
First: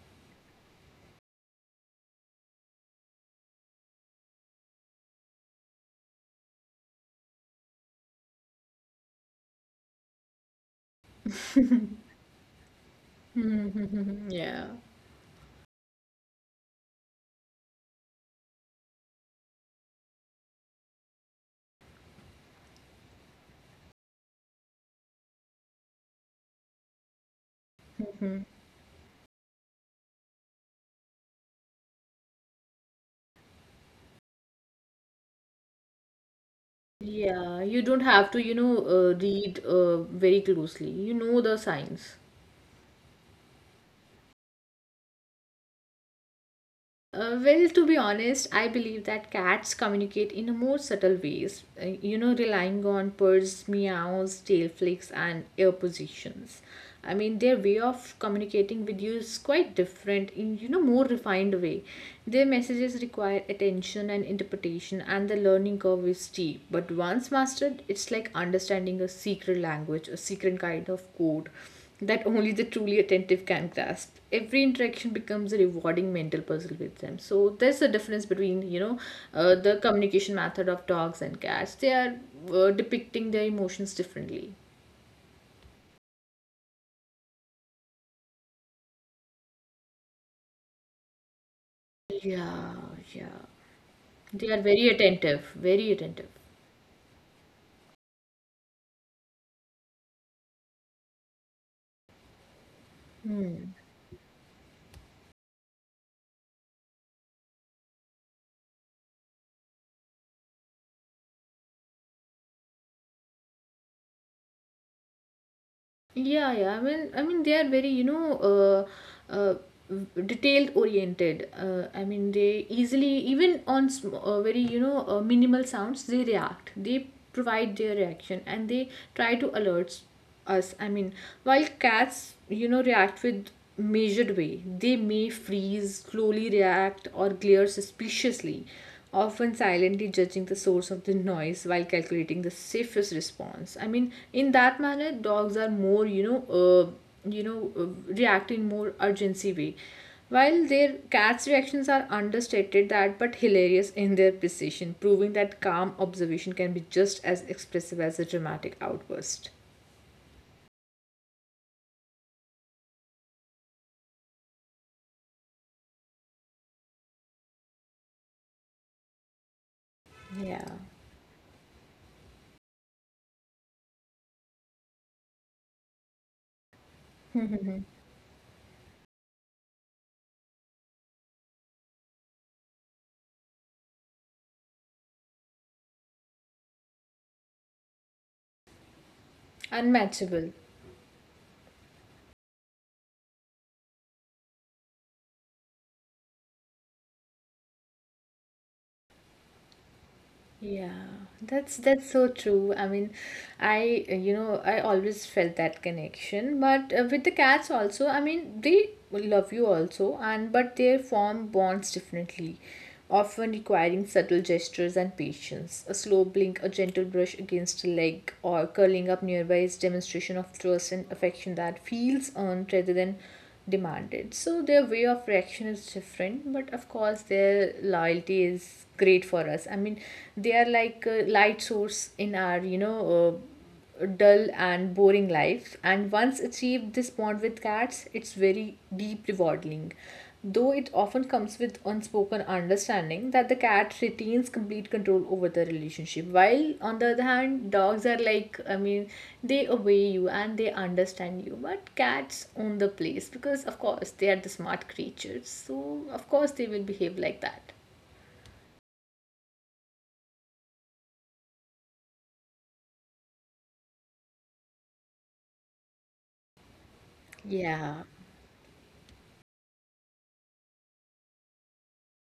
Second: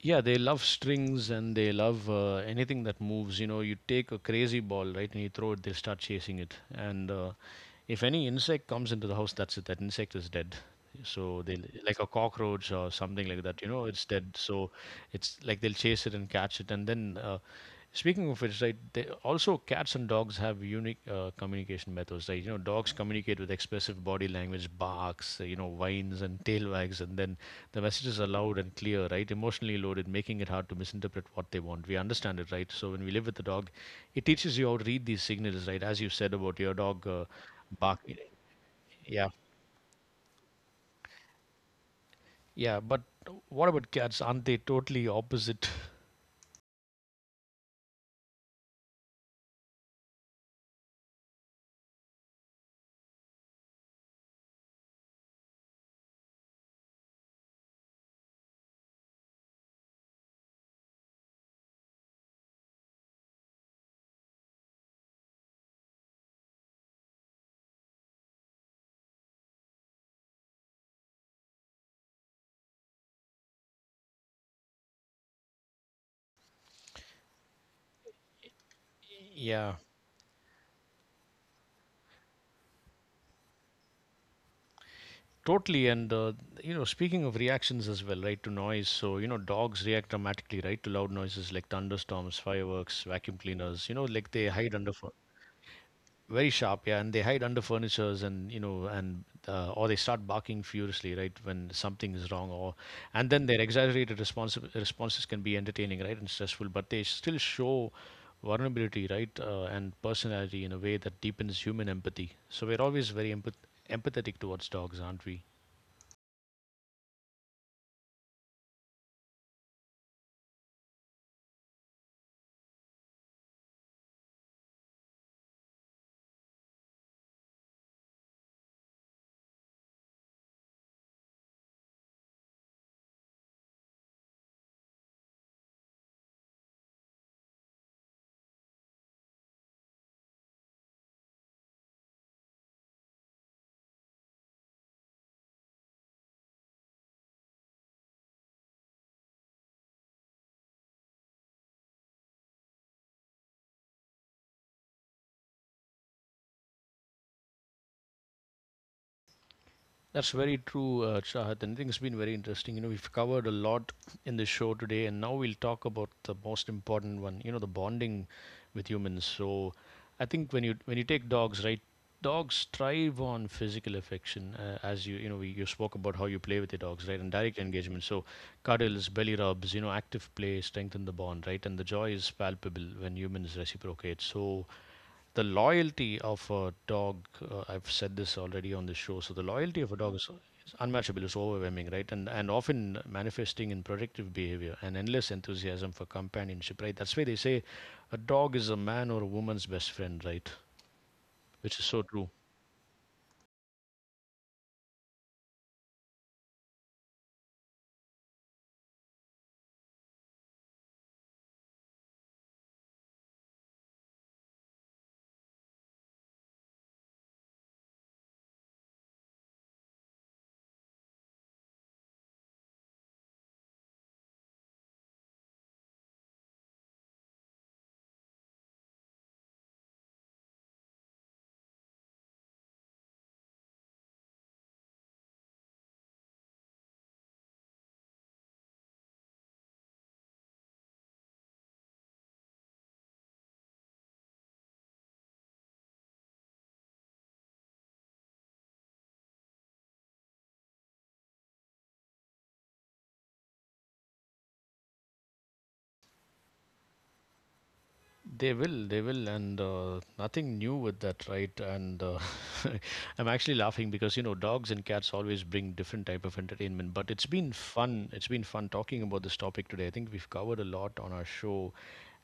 B: Yeah, they love strings and they love anything that moves. You know, you take a crazy ball, right, and you throw it, they'll start chasing it. And if any insect comes into the house, that's it. That insect is dead. So they, like a cockroach or something like that. You know, it's dead.
A: Yeah.
B: So it's like they'll chase it and catch it, and then speaking of which, right, they, also cats and dogs have unique communication methods. Right, you know, dogs communicate with expressive body language, barks, you know, whines and tail wags, and then the messages are loud and clear, right? Emotionally loaded, making it hard to misinterpret what they want. We understand it, right? So when we live with the dog, it teaches you how to read these signals, right? As you said about your dog
A: Yeah, you don't
B: bark,
A: have to,
B: yeah,
A: read very closely. You know the signs.
B: yeah. But what about cats? Aren't they totally opposite?
A: Well, to be honest, I believe that cats communicate in a more subtle ways, relying on purrs, meows, tail flicks, and ear positions. I mean, their way of communicating with you is quite different in, more refined way. Their messages require attention and interpretation, and the learning curve is steep. But once mastered, it's like understanding a secret language, a secret kind of code that only the truly attentive can grasp. Every interaction becomes a rewarding mental puzzle with them. So there's a difference between the
B: Yeah.
A: communication method of dogs and cats. They are depicting their emotions differently.
B: Totally, and you know, speaking of reactions as well, right, to noise. So you know, dogs react dramatically, right, to loud noises like thunderstorms,
A: Yeah,
B: fireworks, vacuum
A: yeah.
B: cleaners. You know, like they
A: They are
B: hide
A: very
B: under
A: attentive, very attentive.
B: very sharp, yeah, and they hide under furnitures, and you know, and or they start barking furiously, right, when something is wrong, or and then their exaggerated responses can be entertaining, right, and stressful, but they still show vulnerability, right, and personality in a way that deepens human empathy. So we're always very empathetic towards dogs, aren't we?
A: Yeah, yeah. I mean, they are very, uh, uh, detailed oriented. I mean, they easily, even on very, minimal sounds, they react. They provide their reaction and they try to alert us. I mean, while cats, react with measured way, they may freeze, slowly react, or glare suspiciously, often silently judging the source of the noise while calculating the safest response. I mean, in that manner dogs are more you know uh, react in more urgency way, while their cats reactions are understated, that but hilarious in their precision, proving that calm observation can be just as expressive as a dramatic outburst.
B: That's very true, Chahat, and I think it's been very interesting. You know, we've covered a lot in the show today, and now we'll talk about the most important one. You know, the bonding with humans. So, I think when
A: Yeah.
B: you when you take dogs, right, dogs thrive on physical affection. As you you know, you spoke about how you play with your dogs, right, and direct engagement. So, cuddles, belly rubs, you know, active play strengthen the bond, right, and the joy is palpable when humans reciprocate. So, the loyalty of a dog I've said this already on the show. So the loyalty of a dog is,
A: Unmatchable.
B: is unmatchable. It's overwhelming, right? And often manifesting in productive behavior and endless enthusiasm for companionship, right? That's why they say a dog is a man or a woman's best friend, right?
A: Yeah, that's
B: Which is so
A: that's so
B: true.
A: true. I mean, I you know I always felt that connection, but with the cats also, I mean they love you also, and but they form bonds differently, often requiring subtle gestures and patience. A slow blink, a gentle brush against a leg, or curling up nearby is demonstration of trust and affection that feels earned rather than demanded. So their way of reaction is different, but of course their loyalty is great for us. I mean, they are like a light source in our, dull and boring life. And once achieved this bond with cats, it's very deep rewarding, though it often comes with unspoken understanding that the cat retains complete control over the relationship, while on the other hand dogs are like, I mean, they obey you and they understand you, but cats own the place because of course they are the smart creatures, so of course they will behave like that.
B: They will, and nothing new with that, right? And I'm actually laughing because you know dogs and cats always bring different type of entertainment. But it's been
A: Yeah.
B: fun. It's been fun talking about this topic today. I think we've covered a lot on our show,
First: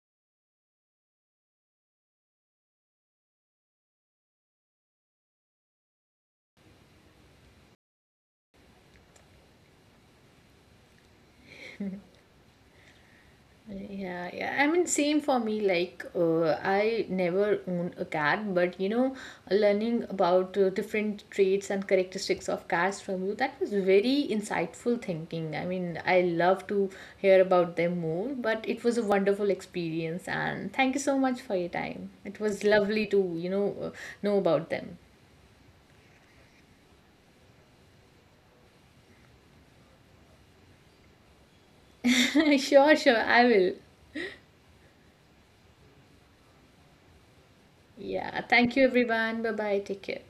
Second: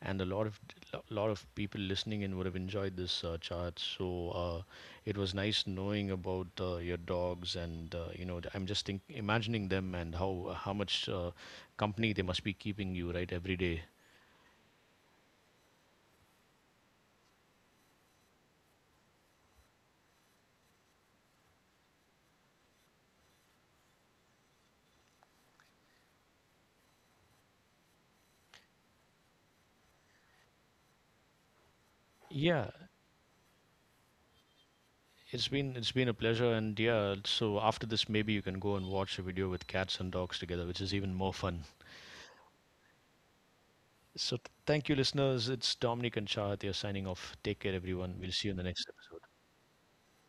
B: and a lot of lot of people listening in would have enjoyed this chat. So it was nice knowing about your dogs, and you know, I'm just think imagining them and how much company they must be keeping you, right, every day.
A: Yeah, yeah. I mean, same for me. I never own a cat, but you know, learning about different traits and characteristics of cats from you, that was very insightful thinking. I mean, I love to hear about them more, but it was a wonderful experience, and thank you so much for your time. It was
B: Yeah,
A: lovely to, know about them.
B: it's been a pleasure, and yeah, so after this, maybe you can go and watch a video with cats and dogs together, which is even more fun.
A: Sure, sure, I will.
B: So thank you, listeners. It's Dominic and Shah here, signing off. Take care, everyone. We'll
A: Yeah,
B: see you in the
A: thank you,
B: next episode.
A: everyone. Bye bye. Take care.